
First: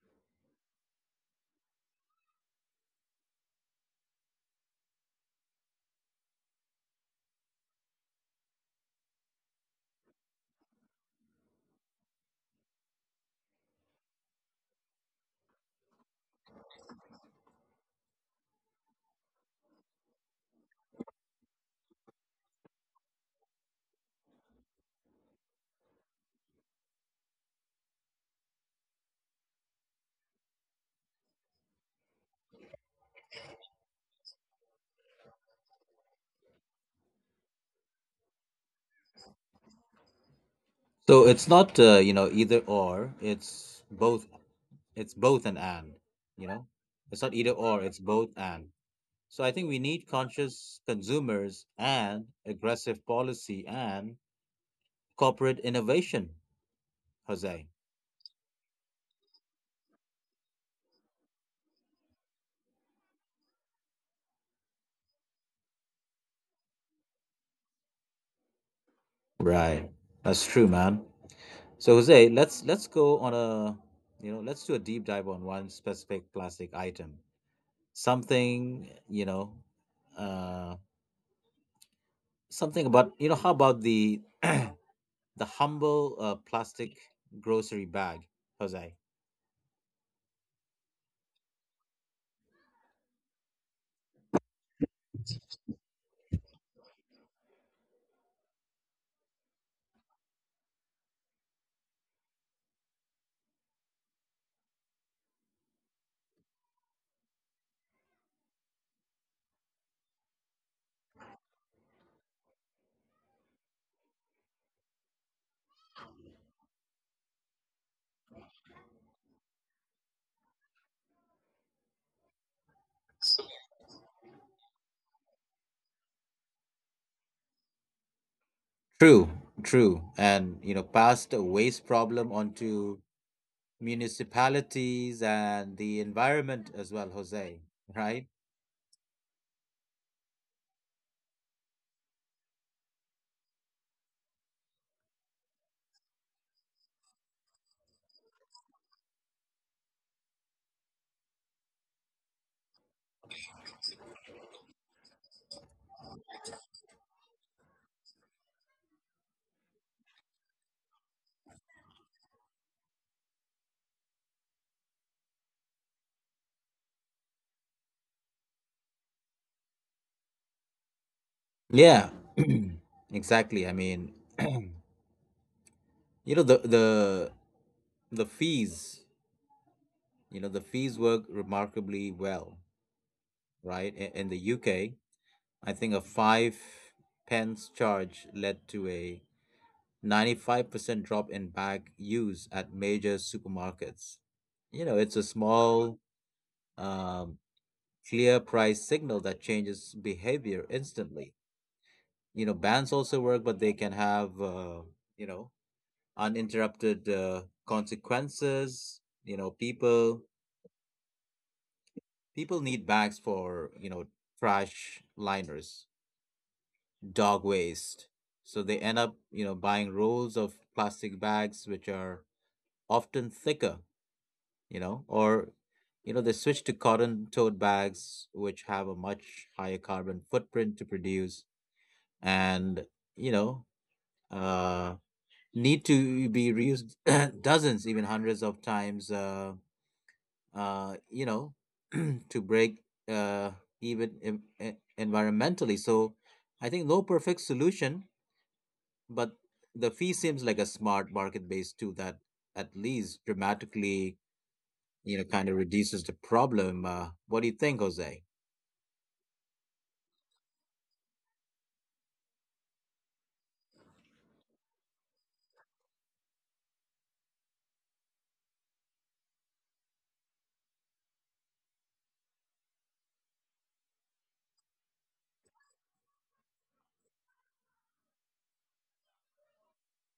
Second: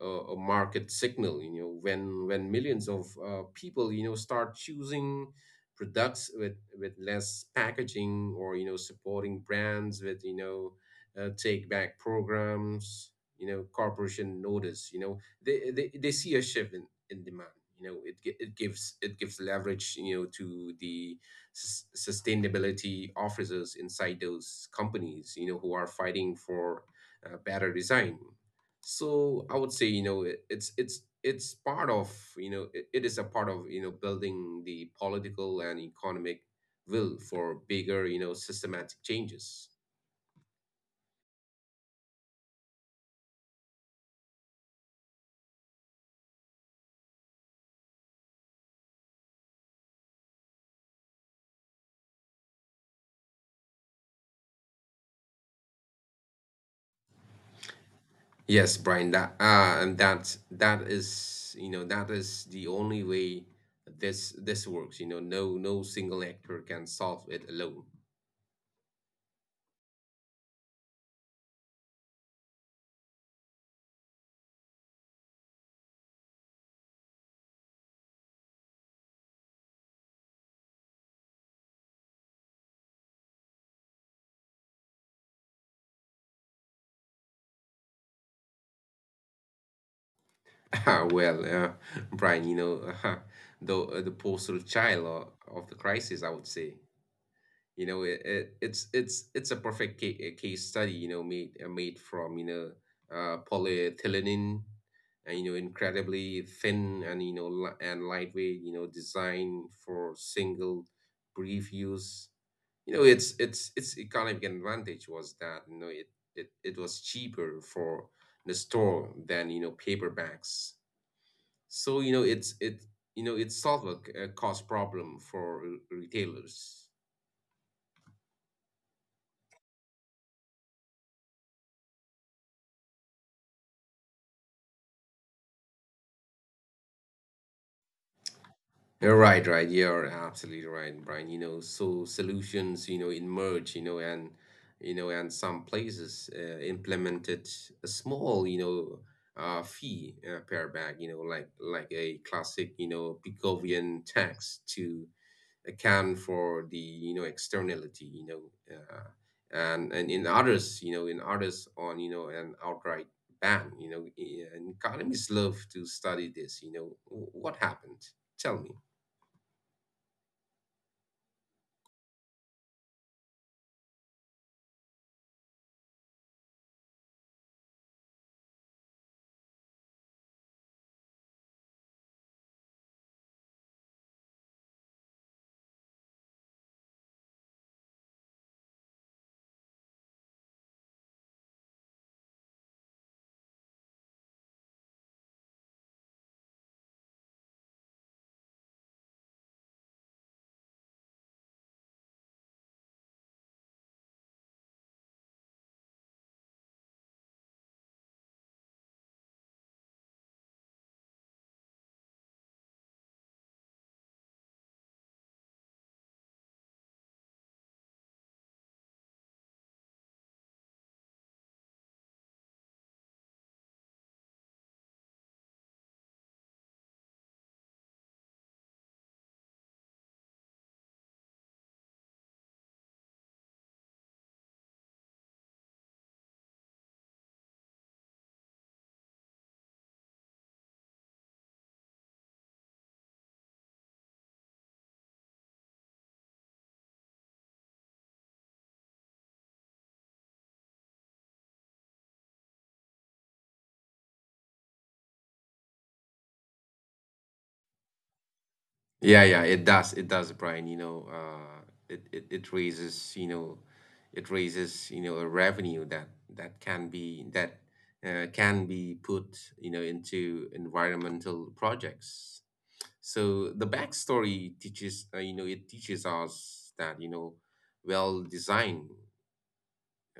a, a market signal. You know, when when millions of uh, people you know start choosing products with with less packaging, or you know supporting brands with you know uh, take back programs. You know, corporation notice. You know, they they, they see a shift in in demand. You know, it gi- it gives it gives leverage, you know, to the sus- sustainability officers inside those companies, you know, who are fighting for uh, better design. So I would say, you know, it, it's it's it's part of, you know, it, it is a part of, you know, building the political and economic will for bigger, you know, systematic changes. So it's not, uh, you know, either or. It's both. It's both an and. You know, it's not either or. It's both and. So I think we need conscious consumers and aggressive policy and corporate innovation, Jose. Yes, Brian, that uh, and that's that is you know that is the only way this this works. You know, no no single actor can solve it alone. Right. That's true, man. So Jose, let's let's go on a you know let's do a deep dive on one specific plastic item. Something you know, uh, something about you know how about the the humble uh, plastic grocery bag, Jose? Ah, well, uh, Brian, you know, the uh, the poster child o- of the crisis, I would say. You know it, it, it's it's it's a perfect case, a case study, you know made uh, made from you know uh, polyethylene, and you know incredibly thin and you know li- and lightweight, you know designed for single brief use. You know it's it's Its economic advantage was that you know it it, it was cheaper for the store than you know paper bags, so you know it's it you know it solved a, c- a cost problem for re- retailers. True, true, and you know passed a waste problem onto municipalities and the environment as well, Jose. Right? You're right, right. You're absolutely right, Brian. You know, so solutions, you know, emerge, you know, and you know, and some places uh, implemented a small, you know, uh, fee uh, per bag, you know, like like a classic, you know, Picovian tax to account for the, you know, externality, you know, uh, and and in others, you know, in others on, you know, an outright ban, you know, e- and economists love to study this, you know, W- what happened? Tell me. Yeah, exactly. I mean, you know the the the fees, you know, the fees work remarkably well, right? I- In the U K, I think a five pence charge led to a ninety-five percent drop in bag use at major supermarkets. You know, it's a small, um, clear price signal that changes behavior instantly. You know, bans also work, but they can have, uh, you know, uninterrupted uh, consequences. You know, people People need bags for, you know, trash liners, dog waste. So they end up, you know, buying rolls of plastic bags, which are often thicker, you know, or, you know, they switch to cotton tote bags, which have a much higher carbon footprint to produce and, you know, uh, need to be reused dozens, even hundreds of times. Uh, uh, you know, to break uh, even em- e- environmentally. So I think no perfect solution, but the fee seems like a smart market based tool that at least dramatically, you know, kind of reduces the problem. Uh, what do you think, Jose? Yeah, yeah, it does. It does, Brian. You know, uh, it, it it raises, you know, it raises, you know, a revenue that that can be that uh, can be put, you know, into environmental projects. So the backstory teaches, uh, you know, it teaches us that, you know, well designed,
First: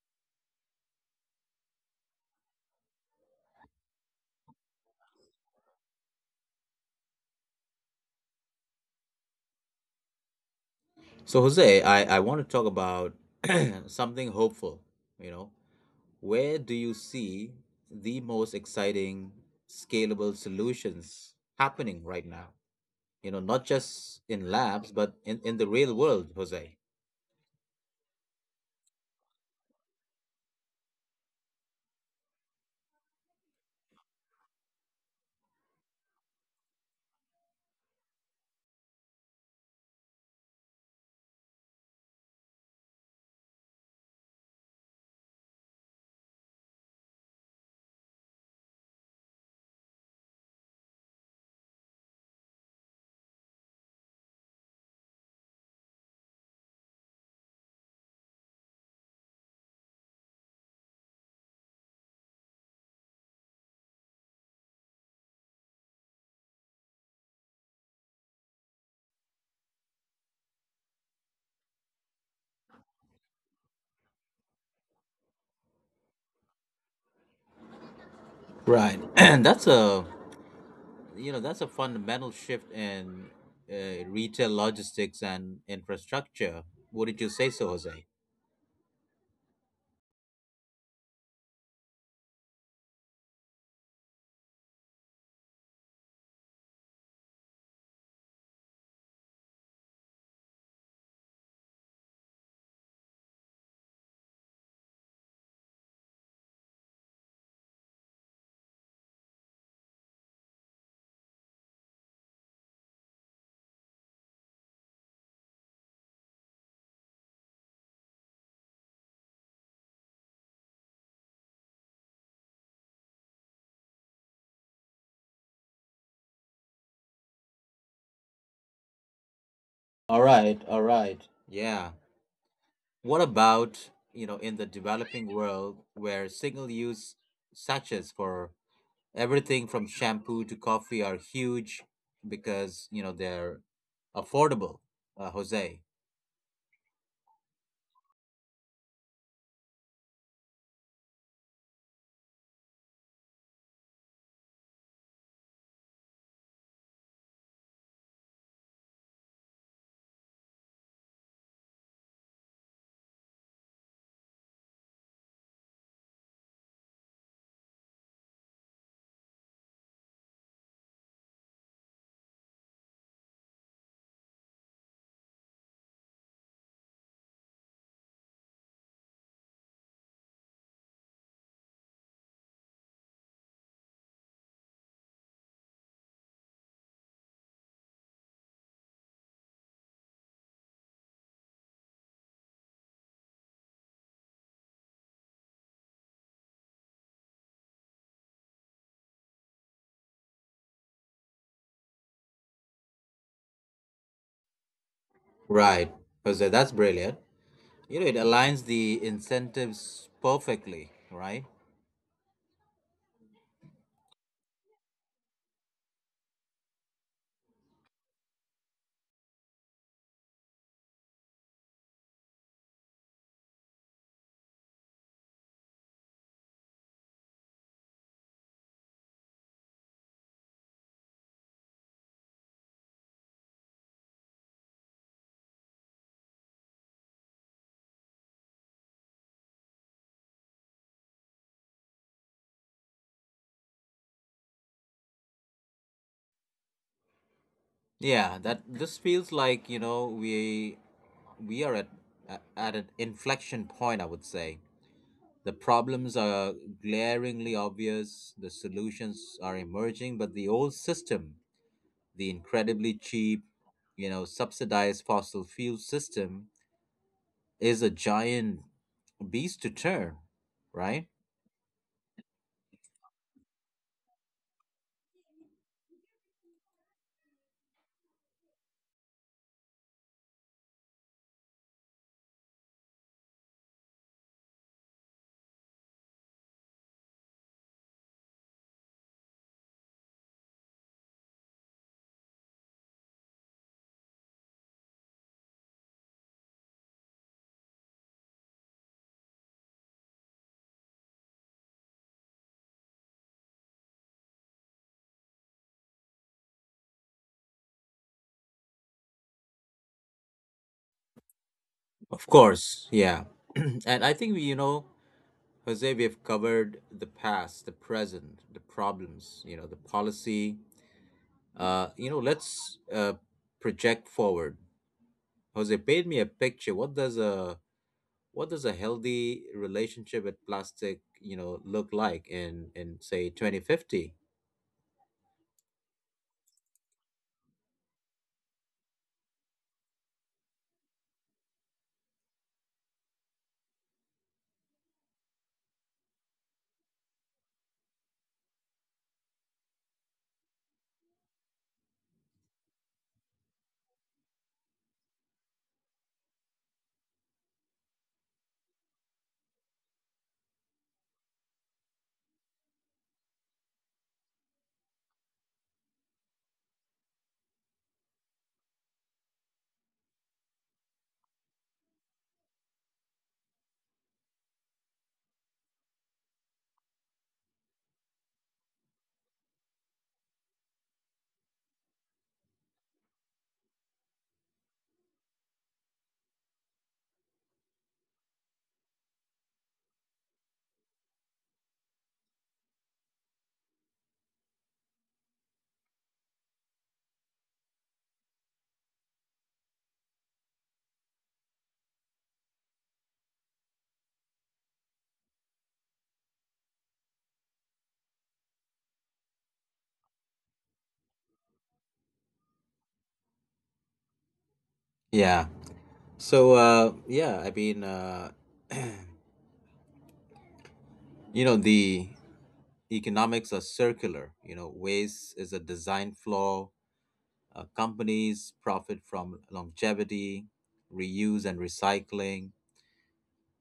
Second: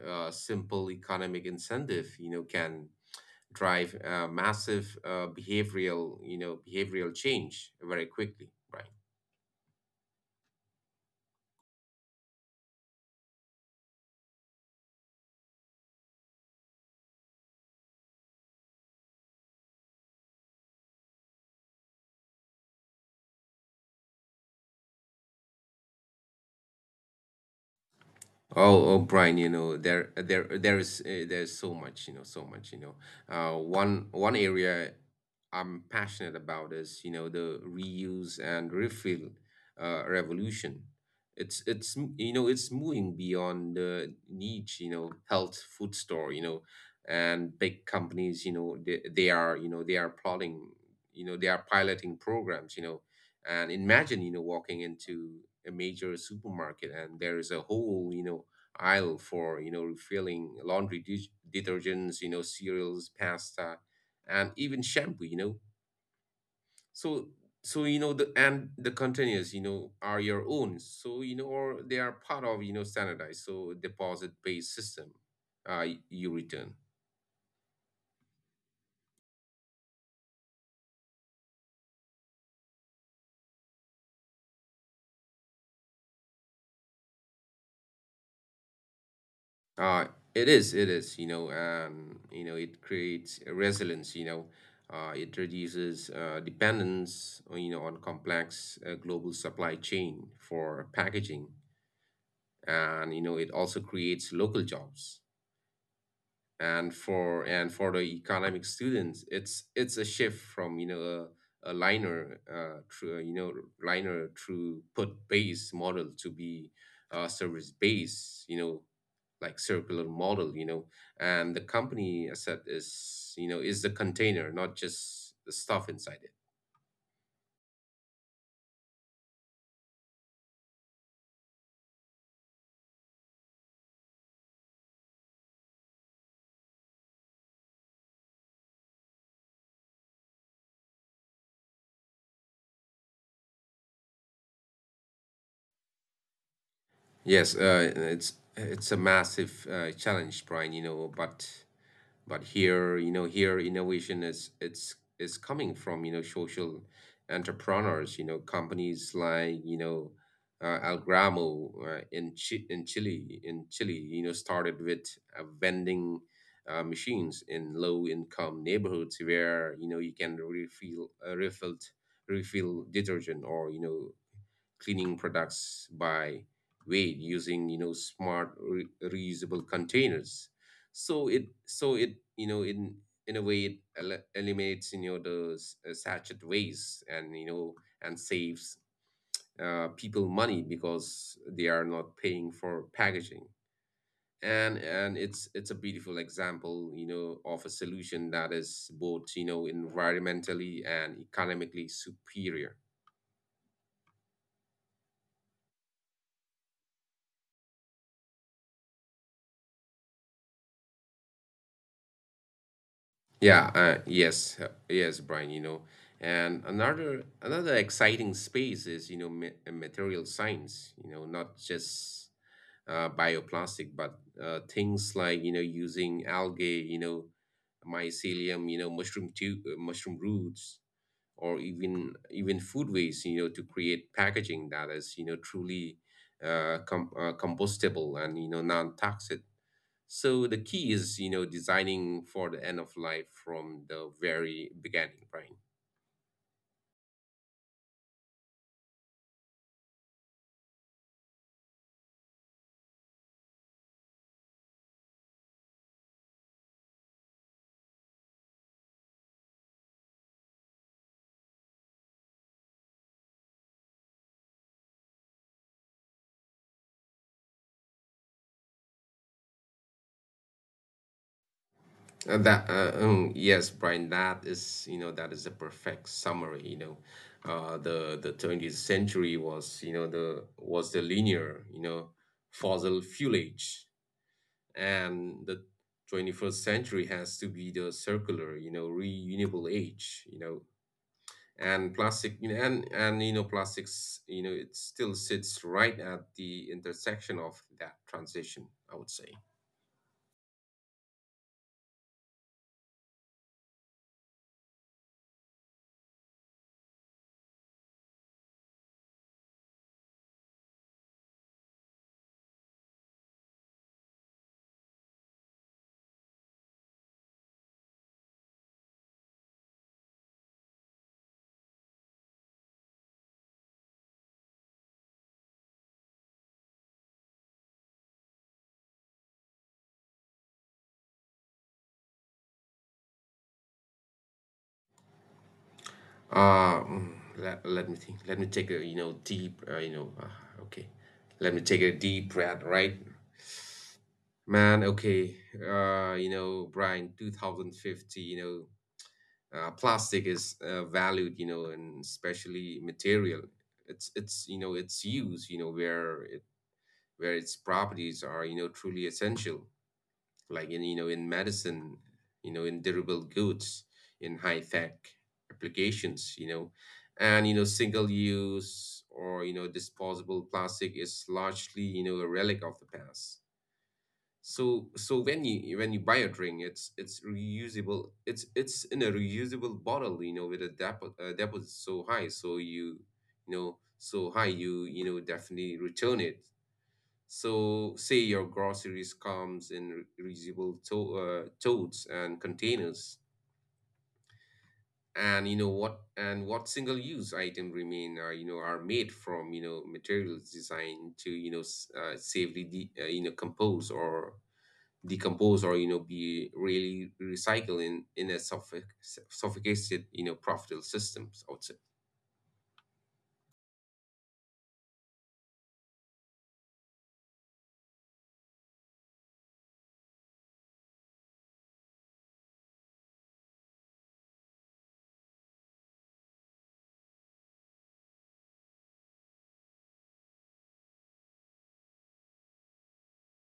uh, simple economic incentive, you know, can drive uh, massive uh, behavioral, you know, behavioral change very quickly, right? So, Jose, I, I want to talk about something hopeful, you know. Where do you see the most exciting scalable solutions happening right now? You know, not just in labs but in, in the real world, Jose. Oh, oh, Brian, you know, there, there, there is, uh, there's so much, you know, so much, you know. Uh, one, one area I'm passionate about is, you know, the reuse and refill, uh, revolution. It's, it's, m- you know, it's moving beyond the niche, you know, health food store, you know, and big companies, you know, they, they are, you know, they are plotting, you know, they are piloting programs, you know And imagine you know walking into a major supermarket, and there is a whole you know aisle for you know refilling laundry de- detergents, you know cereals, pasta, and even shampoo you know so so you know the and the containers you know are your own, so you know or they are part of you know standardized so deposit based system. Uh you return. Right. And that's a you know that's a fundamental shift in uh, retail logistics and infrastructure, wouldn't you say so, Jose? Uh, it is, it is, you know, um, you know, It creates a resilience, you know, uh, it reduces uh, dependence on, you know, on complex uh, global supply chain for packaging, and you know, it also creates local jobs. And for and for the economic students, it's it's a shift from you know a, a liner uh true you know liner through put based model to be uh service based, you know like circular model you know And the company asset is you know is the container, not just the stuff inside it. All right. All right. Yeah, what about you know in the developing world where single use sachets for everything from shampoo to coffee are huge because you know they're affordable, uh, Jose? Yes, uh it's it's a massive uh, challenge, Brian, you know but but here, you know here innovation is it's is coming from you know social entrepreneurs, you know companies like you know uh, Algramo uh, in Chi in Chile in Chile, you know started with uh, vending uh, machines in low income neighborhoods, where you know you can refill uh, refilled refill detergent or you know cleaning products by weight, using you know smart re- reusable containers. So it so it you know in in a way it el- eliminates you know the s- uh, sachet waste, and you know and saves uh, people money, because they are not paying for packaging, and and it's it's a beautiful example, you know of a solution that is both you know environmentally and economically superior. Right, Jose, that's brilliant. You know, it aligns the incentives perfectly, right? Yeah, uh, yes, uh, yes, Brian, you know, and another another exciting space is, you know, ma uh, material science, you know, not just uh, bioplastic, but uh, things like, you know, using algae, you know, mycelium, you know, mushroom tube, uh, mushroom roots, or even even food waste, you know, to create packaging that is, you know, truly uh, com uh, compostable and, you know, non-toxic. So the key is, you know, designing for the end of life from the very beginning, Brian. Yeah, that this feels like you know we we are at at at an inflection point. I would say the problems are glaringly obvious. The solutions are emerging, but the old system, the incredibly cheap, you know, subsidized fossil fuel system, is a giant beast to turn, right? Uh, that uh, um, Yes, Brian. That is, you know, that is a perfect summary. You know, uh, the the twentieth century was, you know, the was the linear, you know, fossil fuel age, and the twenty first century has to be the circular, you know, renewable age. You know, and plastic you know, and and you know plastics, you know it still sits right at the intersection of that transition, I would say. Of course, yeah. And I think we, you know, Jose, we have covered the past, the present, the problems, you know, the policy. Uh, you know, let's uh, project forward. Jose, paint me a picture. What does a what does a healthy relationship with plastic, you know, look like in in say twenty fifty? uh mm, let, Let me think, let me take a you know deep uh, you know uh, okay, let me take a deep breath, right? Man, okay. Uh you know brian, twenty fifty, you know uh, plastic is uh, valued, you know and especially material it's it's you know its use, you know where it where its properties are you know truly essential, like in you know in medicine, you know in durable goods, in high tech applications you know And you know single use or you know disposable plastic is largely, you know a relic of the past. So so when you when you buy a drink, it's it's reusable. It's it's in a reusable bottle, you know, with a depo uh, deposit so high, so you you know so high you you know definitely return it. So, say, your groceries comes in re- reusable to uh, totes and containers, and you know what and what single use item remain are, you know are made from you know materials designed to you know s- uh, safely de uh, you know compose, or decompose, or you know be really recycled in in a sophi- sophisticated, you know profitable systems, I would say. Yeah. So uh, yeah, I mean, uh, you know, the economics are circular. You know, waste is a design flaw. Uh, companies profit from longevity, reuse and recycling.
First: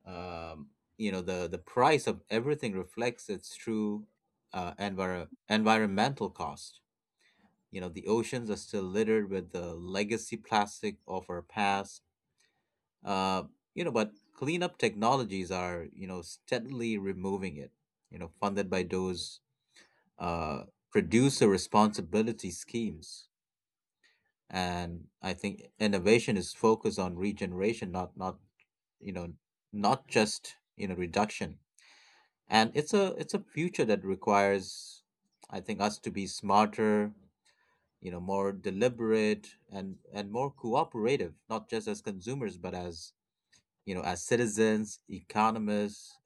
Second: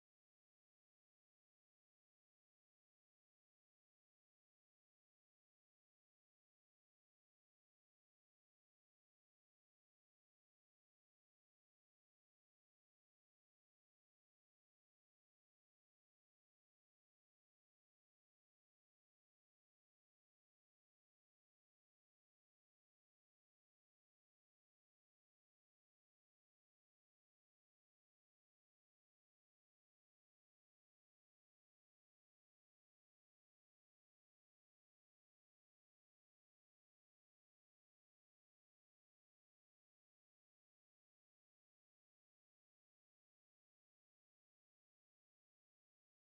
Um, you know, the, the price of everything reflects its true uh, enviro- environmental cost. You know, the oceans are still littered with the legacy plastic of our past. Uh, you know, but cleanup technologies are, you know, steadily removing it, you know, funded by those uh, producer responsibility schemes. And I think innovation is focused on regeneration, not not you know not just you know reduction. And it's a it's a future that requires I think us to be smarter, you know, more deliberate and and more cooperative, not just as consumers but as you know as citizens, economists,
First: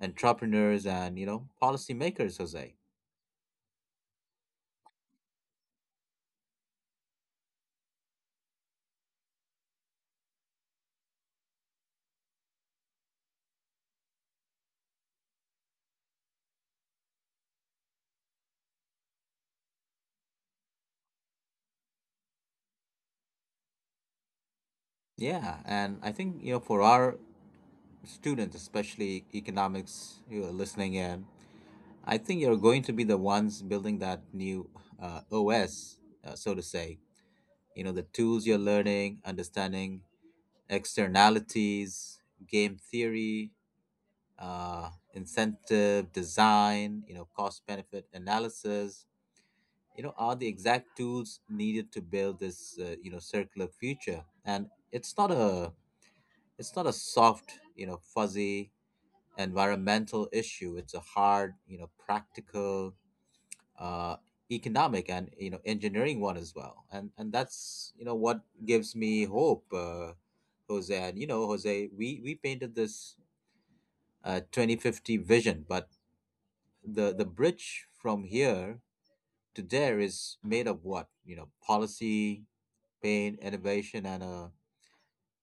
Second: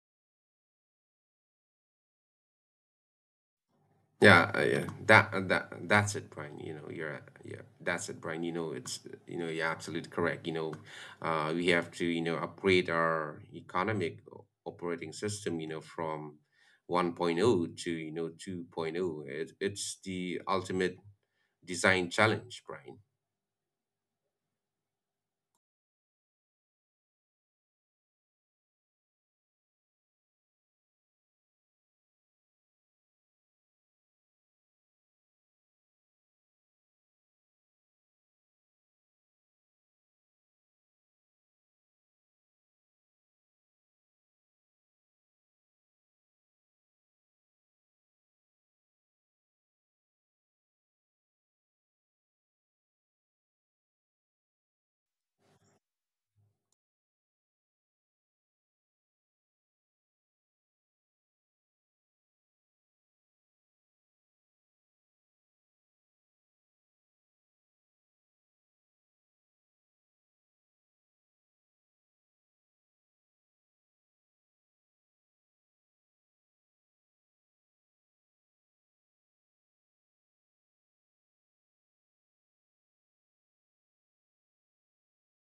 entrepreneurs and you know policymakers, Jose. Yeah, uh, yeah that uh, that that's it, Brian, you know you're yeah, that's it, Brian. You know it's you know you're absolutely correct, you know uh we have to you know upgrade our economic o- operating system, you know from 1.0 to you know 2.0. it, it's the ultimate design challenge, Brian. Yeah, and I think you know for our students, especially economics, you know, listening in, I think you're going to be the ones building that new uh, O S, uh, so to say. You know, the tools you're learning, understanding externalities, game theory, uh, incentive design, you know, cost benefit analysis, you know, are the exact tools needed to build this, uh, you know, circular future. And it's not a, it's not a soft, you know, fuzzy environmental issue. It's a hard, you know, practical, uh, economic and you know engineering one as well. and and that's you know what gives me hope, uh, Jose. And you know, Jose, we we painted this uh, twenty fifty vision, but the the bridge from here to there is made of what, you know? Policy, pain, innovation and a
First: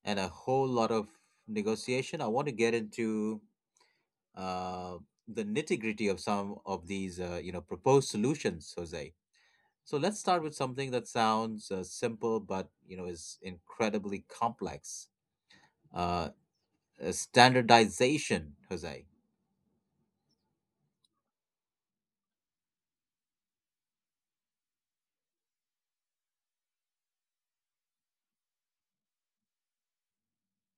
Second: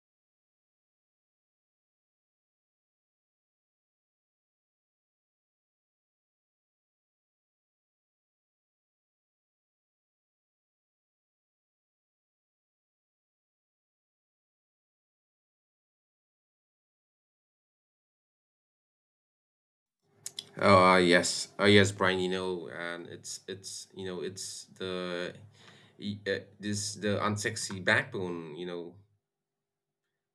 and a whole lot of negotiation. I want to get into uh, the nitty gritty of some of these, uh, you know, proposed solutions, Jose. So let's start with something that sounds, uh, simple, but you know is incredibly complex. Uh, uh, standardization, Jose. Oh, uh, yes. Oh, yes, Brian, you know, and it's it's you know, it's the e- uh, this the unsexy backbone, you know,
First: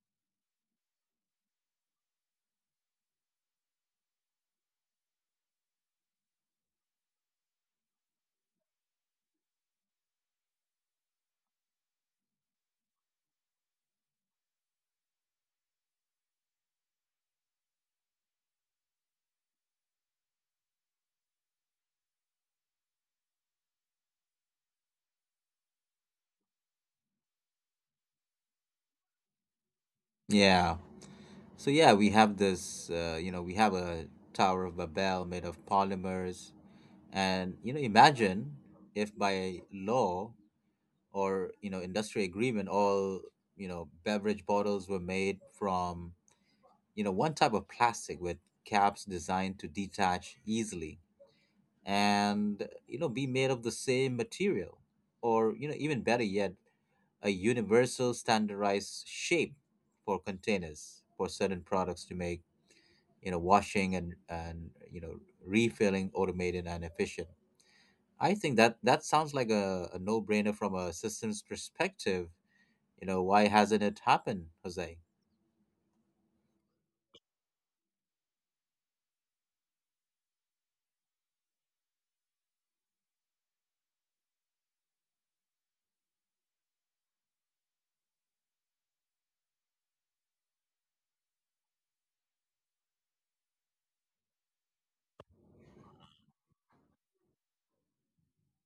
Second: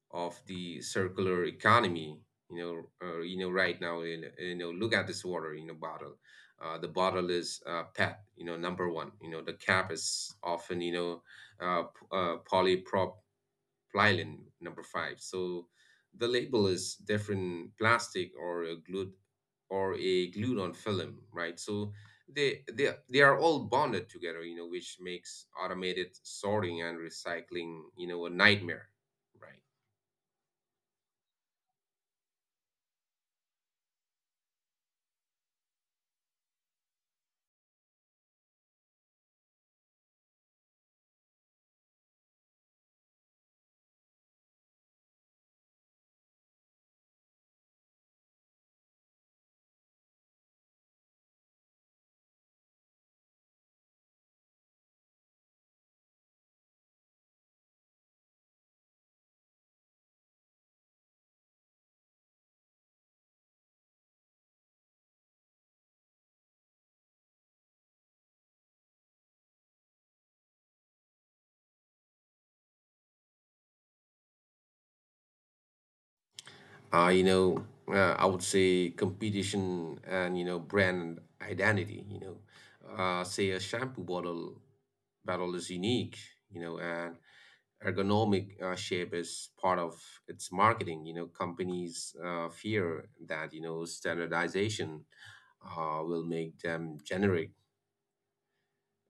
of the circular economy. You know, uh, you know, right now, you know, you know, look at this water, you know, bottle. Uh, the bottle is uh, P E T, you know, number one. You know, the cap is often, you know, uh, p- uh, polypropylene, Phylum number five. So the label is different plastic, or a glued or a glued on film, right? So they they they are all bonded together, you know, which makes automated sorting and recycling, you know, a nightmare, right? Yeah. So yeah, we have this. Uh, you know, we have a Tower of Babel made of polymers, and you know, imagine if by law or you know industry agreement, all you know beverage bottles were made from you know one type of plastic with caps designed to detach easily and, you know, be made of the same material or, you know, even better yet, a universal standardized shape for containers for certain products to make, you know, washing and, and you know, refilling automated and efficient. I think that that sounds like a, a no-brainer from a systems perspective. You know, why hasn't it happened, Jose? Uh, you know, uh, I would say competition and you know brand identity. You know, uh, say a shampoo bottle battle is unique, you know, and ergonomic uh, shape is part of its marketing. You know, companies uh, fear that you know standardization uh, will make them generic,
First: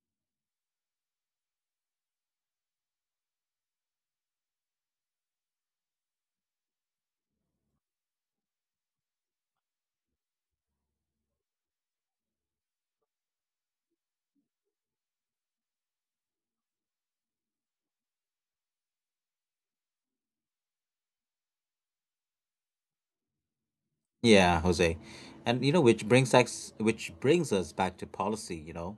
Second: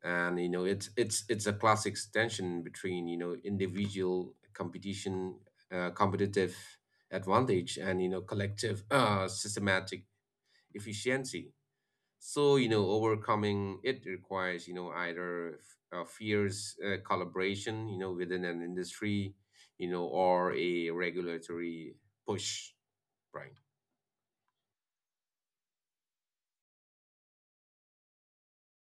and you know it's it's it's a classic tension between you know individual competition, uh, competitive advantage, and you know collective uh, systematic efficiency. So, you know, overcoming it requires, you know, either f- a fierce uh, collaboration, you know, within an industry, you know, or a regulatory push, right? Yeah, Jose. And you know, which brings us which brings us back to policy, you know.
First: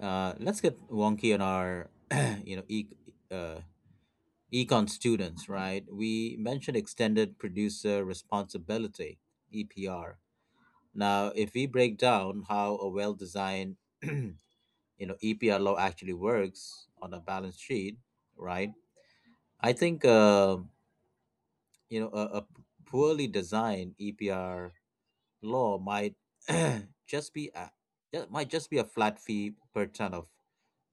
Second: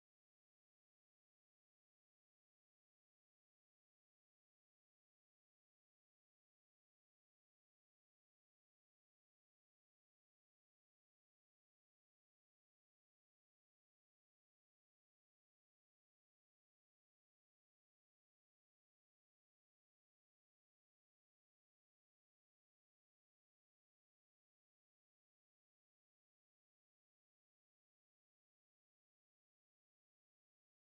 Uh, let's get wonky on our you know, e- uh, econ students, right? We mentioned extended producer responsibility, E P R. Now, if we break down how a well-designed, you know, E P R law actually works on a balance sheet, right? I think uh, you know, a, a poorly designed E P R law might just be a that might just be a flat fee per ton of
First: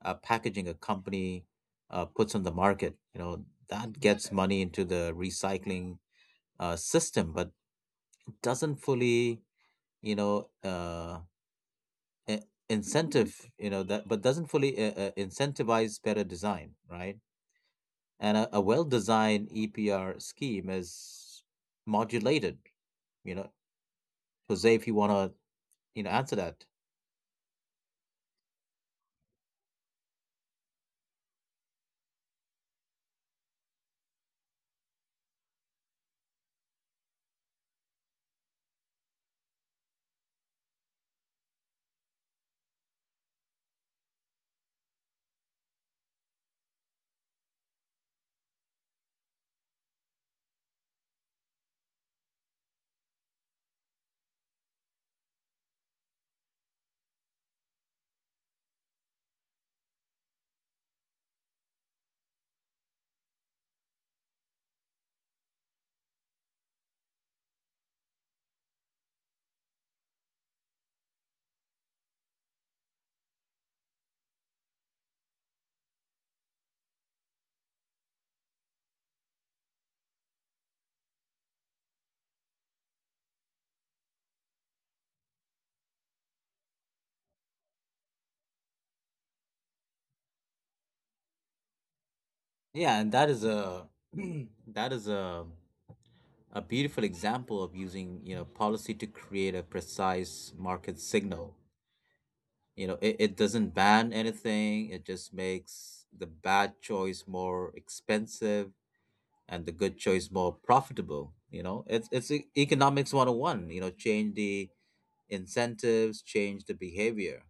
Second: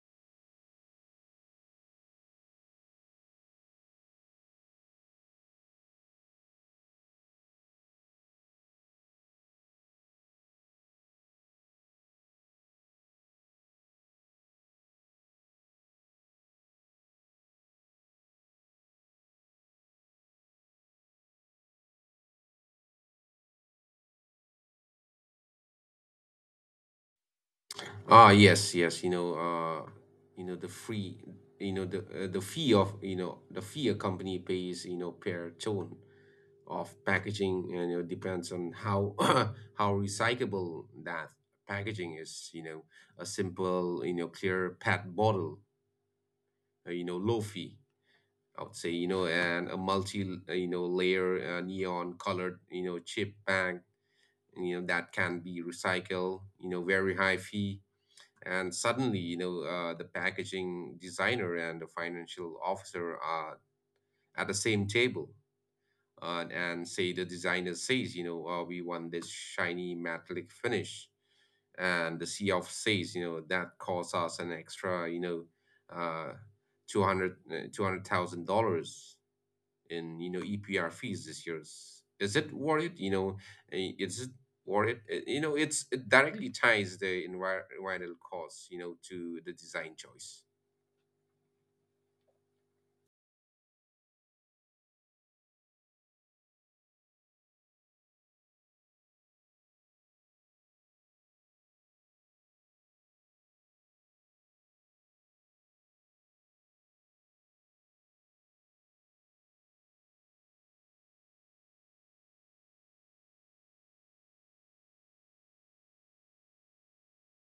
uh, packaging a company uh, puts on the market. You know that gets money into the recycling uh, system, but doesn't fully you know uh, I- incentive you know that but doesn't fully uh, uh, incentivize better design, right? And a, a well-designed E P R scheme is modulated. You know, Jose, if you want to you know answer that. Ah, yes, yes, you know, uh, you know, the free, you know, the uh, the fee of, you know, the fee a company pays, you know, per ton of packaging, and you know, depends on how how recyclable that packaging is, you know, a simple, you know, clear P E T bottle, uh, you know, low fee, I would say, you know, and a multi, uh, you know, layer uh, neon colored, you know, chip bag, you know, that can be recycled, you know, very high fee. And suddenly, you know, uh, the packaging designer and the financial officer are at the same table. Uh, and say the designer says, you know, uh, we want this shiny metallic finish. And the C F says, you know, that costs us an extra, you know, uh, two hundred uh, two hundred thousand dollars in you know E P R fees this year. Is, is it worth it? You know, eh, is it worth it? Eh, You know, it's it directly ties the envir- environmental costs, you know, to the design choice. Yeah, and that is a that is a a beautiful example of using, you know, policy to create a precise market signal. You know, it, it doesn't ban anything, it just makes the bad choice more expensive and the good choice more profitable. You know, it's it's e- economics one oh one, you know, change the incentives, change the behavior.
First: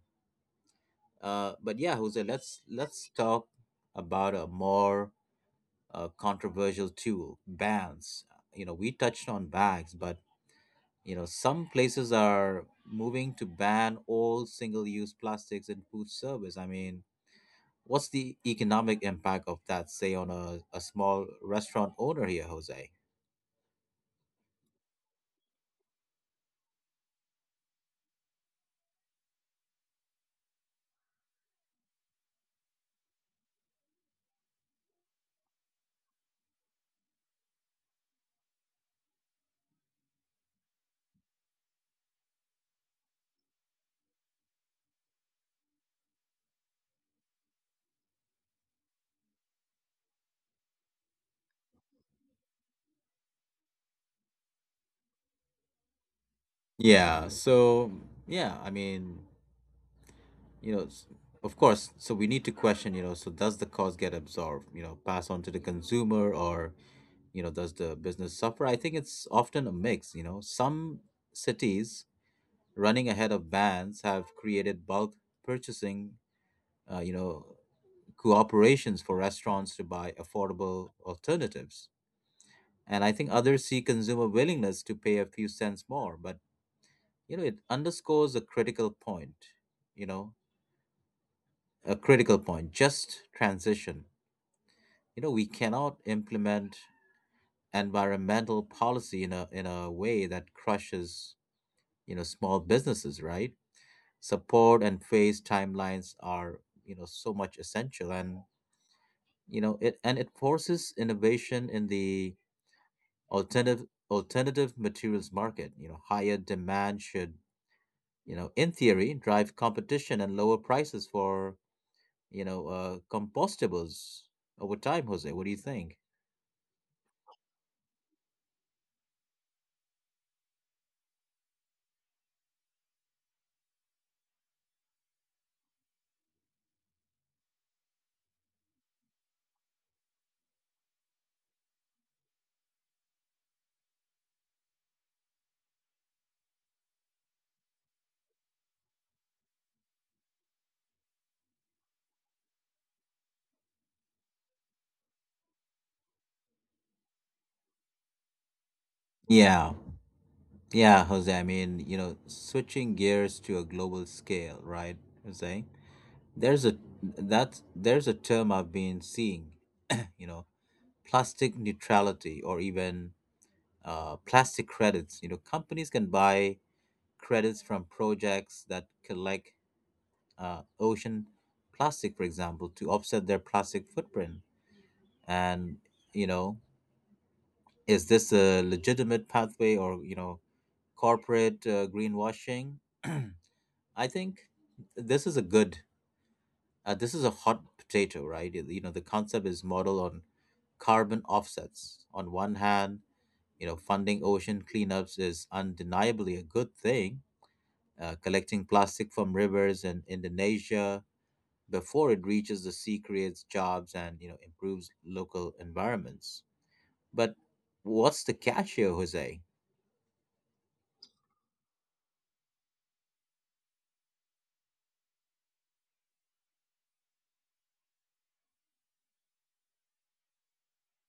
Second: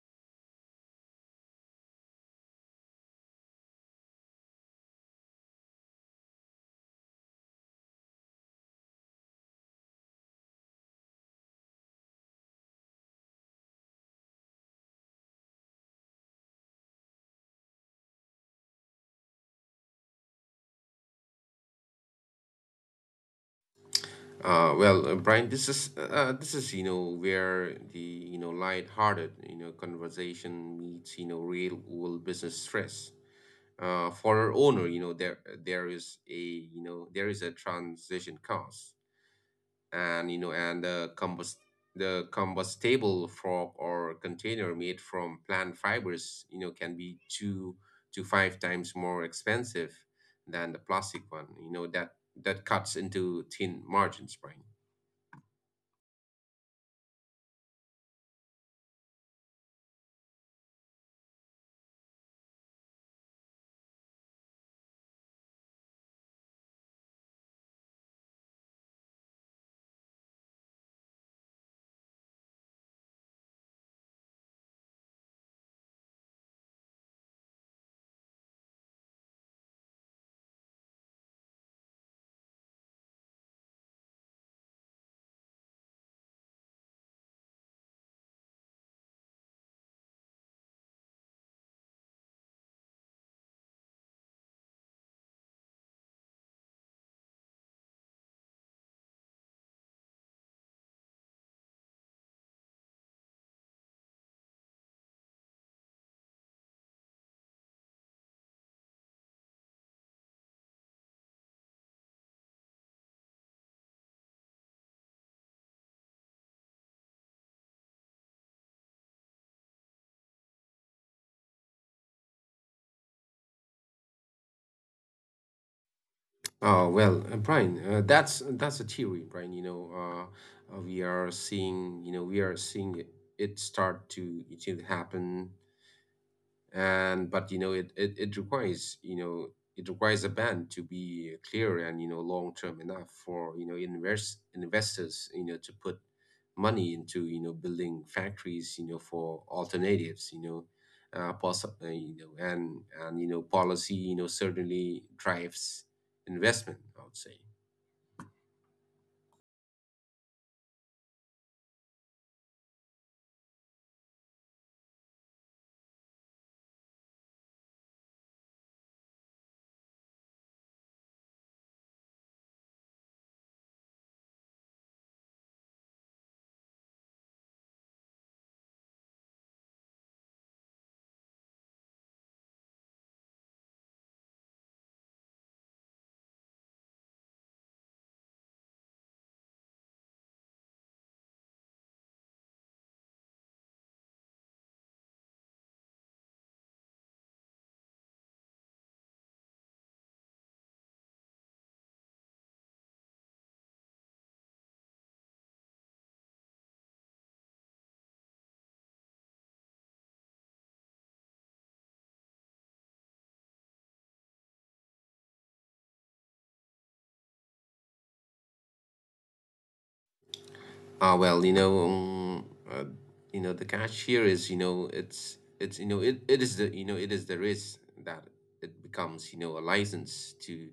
Uh, but yeah, Jose, let's let's talk about a more, uh, controversial tool, bans. You know, we touched on bags, but you know some places are moving to ban all single use plastics in food service. I mean, what's the economic impact of that, say on a, a small restaurant owner here, Jose? Uh, well, uh, Brian, this is uh, this is you know where the you know light-hearted you know conversation meets you know real world business stress. Uh, for our owner, you know, there there is a you know there is a transition cost, and you know, and the compost the combustible frog or container made from plant fibers, you know, can be two to five times more expensive than the plastic one. You know that that cuts into thin margins, Brian. Yeah, so yeah, I mean, you know, s- of course, so we need to question, you know, so does the cost get absorbed, you know, passed on to the consumer, or you know does the business suffer? I think it's often a mix. You know, some cities running ahead of bans have created bulk purchasing, uh, you know, cooperations for restaurants to buy affordable alternatives. And I think others see consumer willingness to pay a few cents more. But you know, it underscores a critical point, you know, a critical point, just transition. You know, we cannot implement environmental policy in a in a way that crushes you know small businesses, right? Support and phase timelines are you know so much essential. And you know, it and it forces innovation in the alternative alternative materials market. You know, higher demand should you know in theory drive competition and lower prices for you know, uh, compostables over time. Jose, what do you think? Oh, well, uh, Brian, uh, that's that's a theory, Brian. You know, uh, uh, we are seeing, you know, we are seeing it, it start to it to happen. And but you know it, it it requires you know it requires a ban to be clear, and you know long term enough for you know invest investors you know to put money into you know building factories you know for alternatives. you know uh, poss- uh, you know and and you know policy you know certainly drives investment, I would say. Yeah yeah Jose, I mean, you know, switching gears to a global scale, right, Jose? There's a that there's a term I've been seeing, you know, plastic neutrality or even, uh, plastic credits. You know, companies can buy credits from projects that collect, uh, ocean plastic, for example, to offset their plastic footprint. And you know, is this a legitimate pathway or you know corporate, uh, greenwashing? I think this is a good. Uh, this is a hot potato, right? You you know, the concept is modeled on carbon offsets. On one hand, you know, funding ocean cleanups is undeniably a good thing. Uh, collecting plastic from rivers in Indonesia before it reaches the sea creates jobs and you know improves local environments. But what's the catch here, Jose? Ah, well, you know, um, uh, you know, the catch here is, you know, it's it's you know, it, it is the you know, it is the risk that it becomes, you know, a license to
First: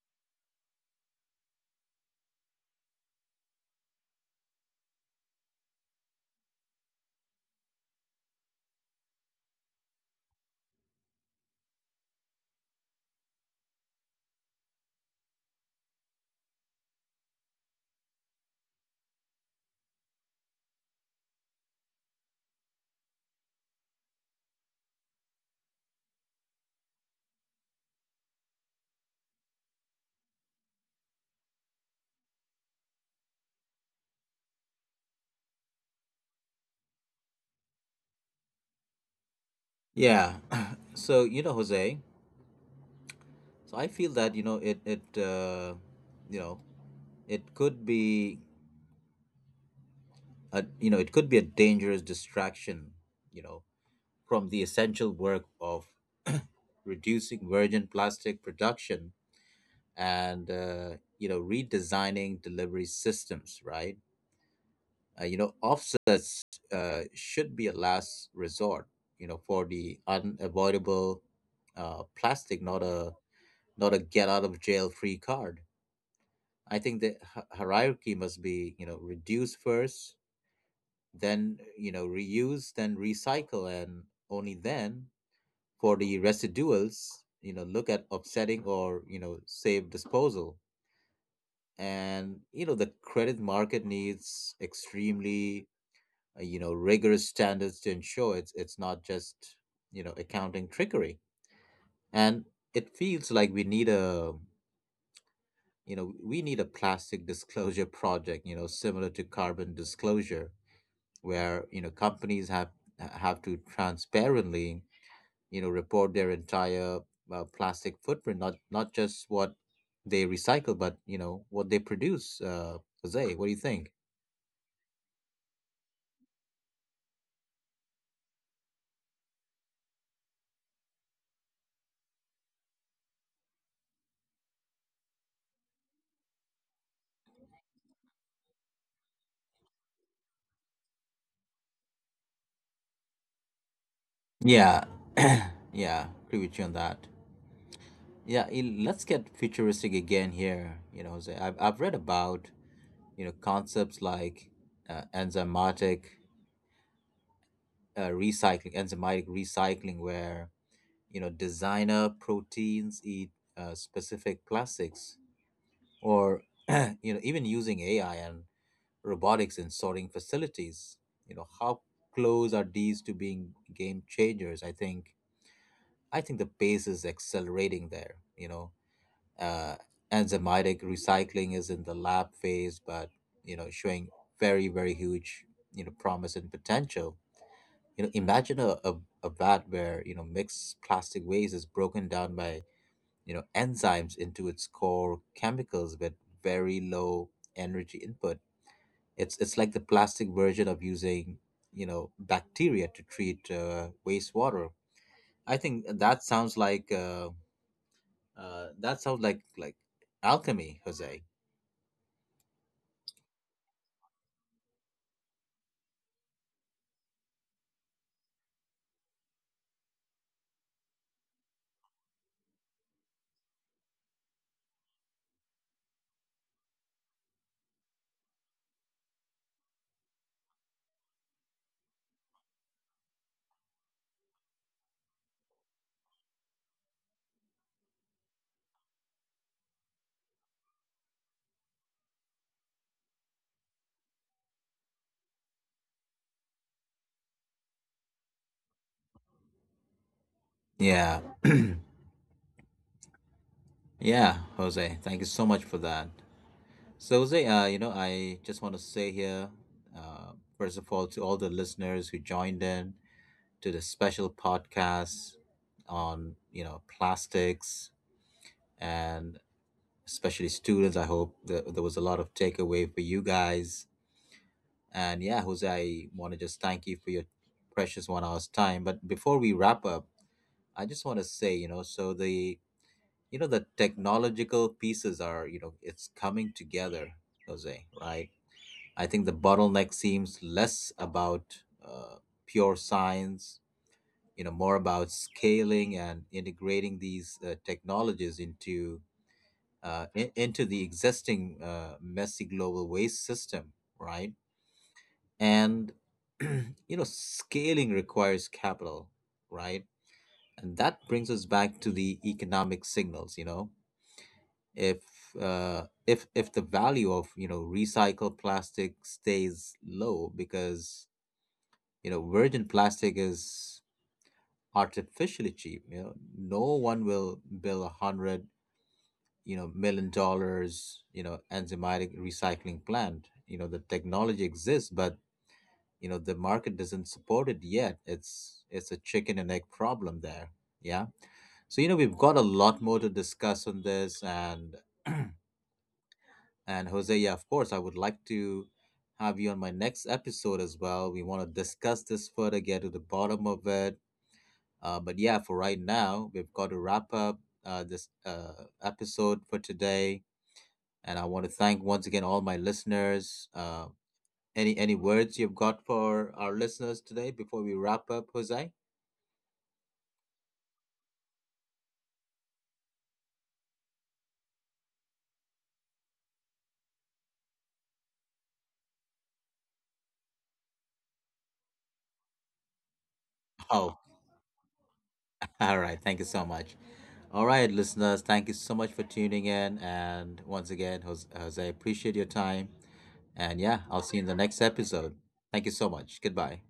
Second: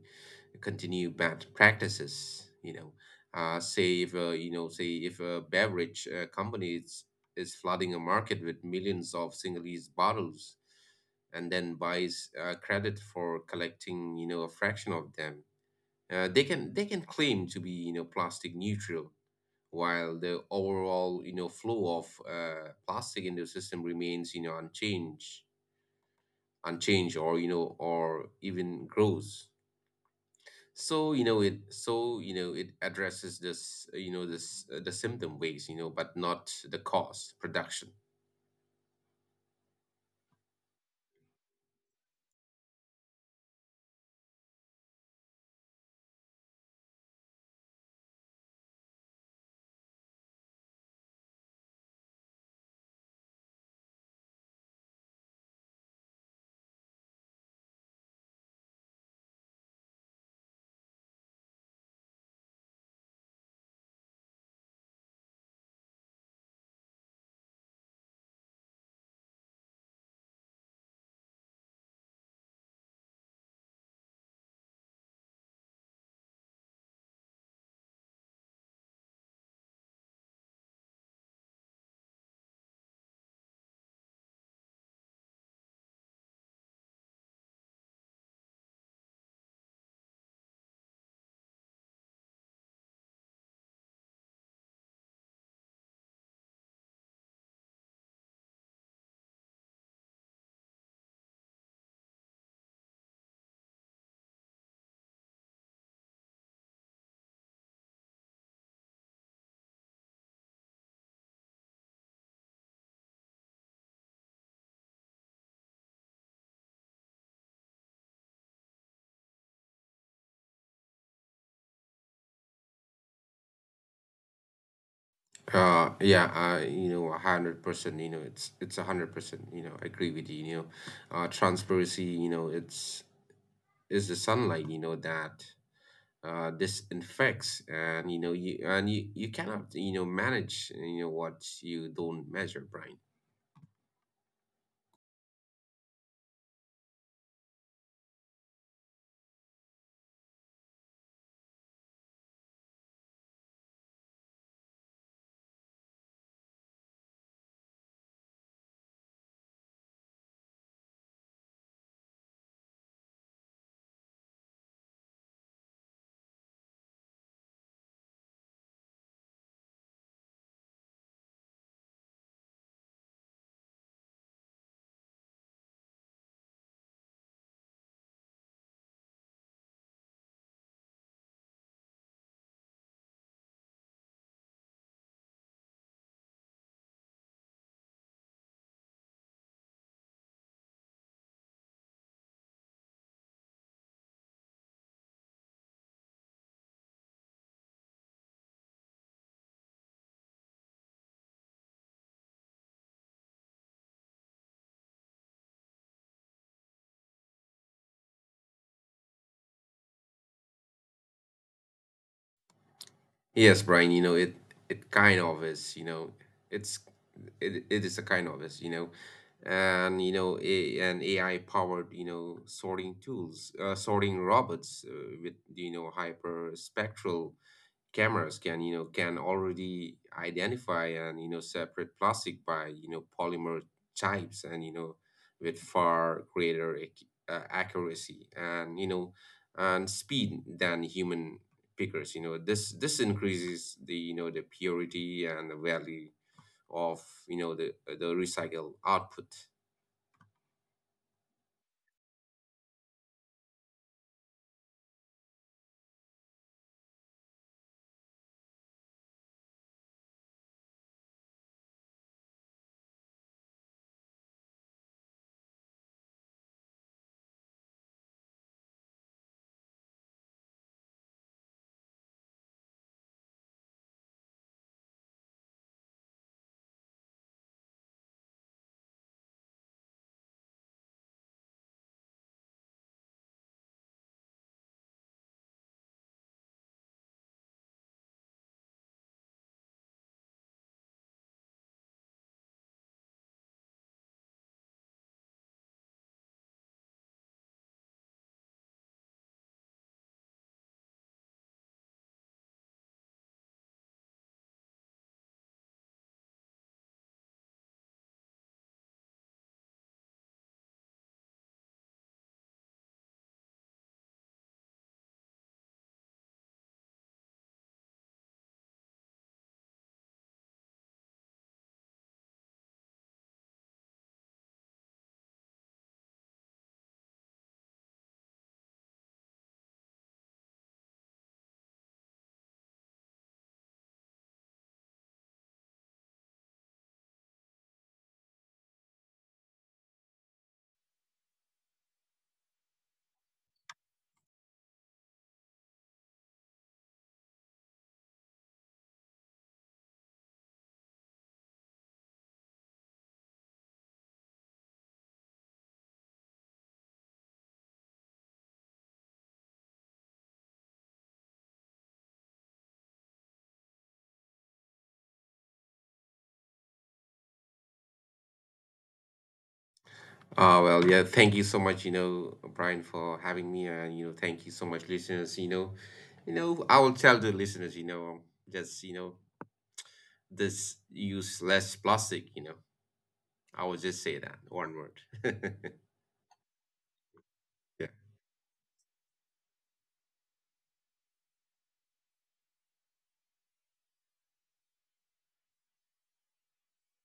continue bad practices. You know, uh, say if uh, you know, say if a beverage uh, company is, is flooding a market with millions of single-use bottles, and then buys uh, credit for collecting, you know, a fraction of them. Uh, they can they can claim to be you know plastic neutral while the overall you know flow of uh, plastic in the system remains you know unchanged unchanged, or you know or even grows. So you know it so you know it addresses this, you know this uh, the symptom waste, you know but not the cost production. Yeah. So you know, Jose. So I feel that you know it it uh, you know it could be a, you know it could be a dangerous distraction you know from the essential work of reducing virgin plastic production, and uh, you know redesigning delivery systems, right. uh, you know offsets uh, should be a last resort you know for the unavoidable uh, plastic, not a, not a get out of jail free card. I think the hi- hierarchy must be you know reduced first, then you know reuse, then recycle, and only then for the residuals you know look at offsetting or you know save disposal. And you know the credit market needs extremely uh, you know rigorous standards to ensure it's it's not just you know accounting trickery. And it feels like we need a you know we need a plastic disclosure project, you know similar to carbon disclosure, where you know companies have have to transparently you know report their entire uh, plastic footprint, not not just what they recycle, but you know what they produce. Uh jose, what do you think? Uh yeah uh you know a hundred percent. You know it's it's a hundred percent. you know I agree with you. You know uh transparency, you know it's is the sunlight you know that uh, disinfects, and you know you and you, you cannot you know manage you know what you don't measure, Brian. Yeah. Yeah, agree with you on that. Yeah, il- let's get futuristic again here, you know Jose. i've, I've read about you know concepts like uh, enzymatic uh, recycling enzymatic recycling, where you know designer proteins eat uh, specific plastics, or you know even using AI and robotics in sorting facilities. You know, how close are these to being game changers? I think I think the pace is accelerating there. You know, uh, enzymatic recycling is in the lab phase, but you know, showing very very huge you know promise and potential. You know, imagine a, a, a vat where you know mixed plastic waste is broken down by you know enzymes into its core chemicals with very low energy input. It's it's like the plastic version of using, you know, bacteria to treat uh, wastewater. I think that sounds like uh, uh, that sounds like like alchemy, Jose. Yes, Brian, you know it it kind of is. You know it's it, it is a kind of is. You know and you know a, an A I powered you know sorting tools, uh, sorting robots, uh, with you know hyperspectral cameras can you know can already identify and you know separate plastic by you know polymer types, and you know with far greater ac- uh, accuracy and you know and speed than human pickers. You know this this increases the you know the purity and the value of you know the the recycled output. Yeah, yeah, Jose, thank you so much for that. So Jose, uh, you know, I just want to say here, uh, first of all, to all the listeners who joined in to the special podcast on you know plastics, and especially students. I hope that there was a lot of takeaway for you guys. And yeah, Jose, I want to just thank you for your precious one hour's time. But before we wrap up, I just want to say, you know, so the you know the technological pieces are, you know, it's coming together, Jose, right? I think the bottleneck seems less about uh, pure science, you know, more about scaling and integrating these uh, technologies into uh, in, into the existing uh, messy global waste system, right? And you know, scaling requires capital, right? And that brings us back to the economic signals. You know, if uh, if if the value of you know recycled plastic stays low because you know virgin plastic is artificially cheap, you know, no one will bill a hundred you know million dollars you know enzymatic recycling plant. You know the technology exists, but you know the market doesn't support it yet. It's it's a chicken and egg problem there. Yeah. So you know we've got a lot more to discuss on this. And and Jose, yeah, of course, I would like to have you on my next episode as well. We want to discuss this further, get to the bottom of it. uh, but yeah, for right now we've got to wrap up uh, this uh, episode for today. And I want to thank once again all my listeners. Uh, any any words you've got for our listeners today before we wrap up, Jose? Ah, well, yeah, thank you so much, you know, Brian, for having me. And, you know, thank you so much, listeners. You know, you know, I will tell the listeners, you know, um, just, you know, this, use less plastic, you know. I will just say Oh, that one word. all right, thank you so much. All right, listeners, thank you so much for tuning in. And once again, Jos- Jose, appreciate your time. And yeah, I'll see you in the next episode. Thank you so much. Goodbye.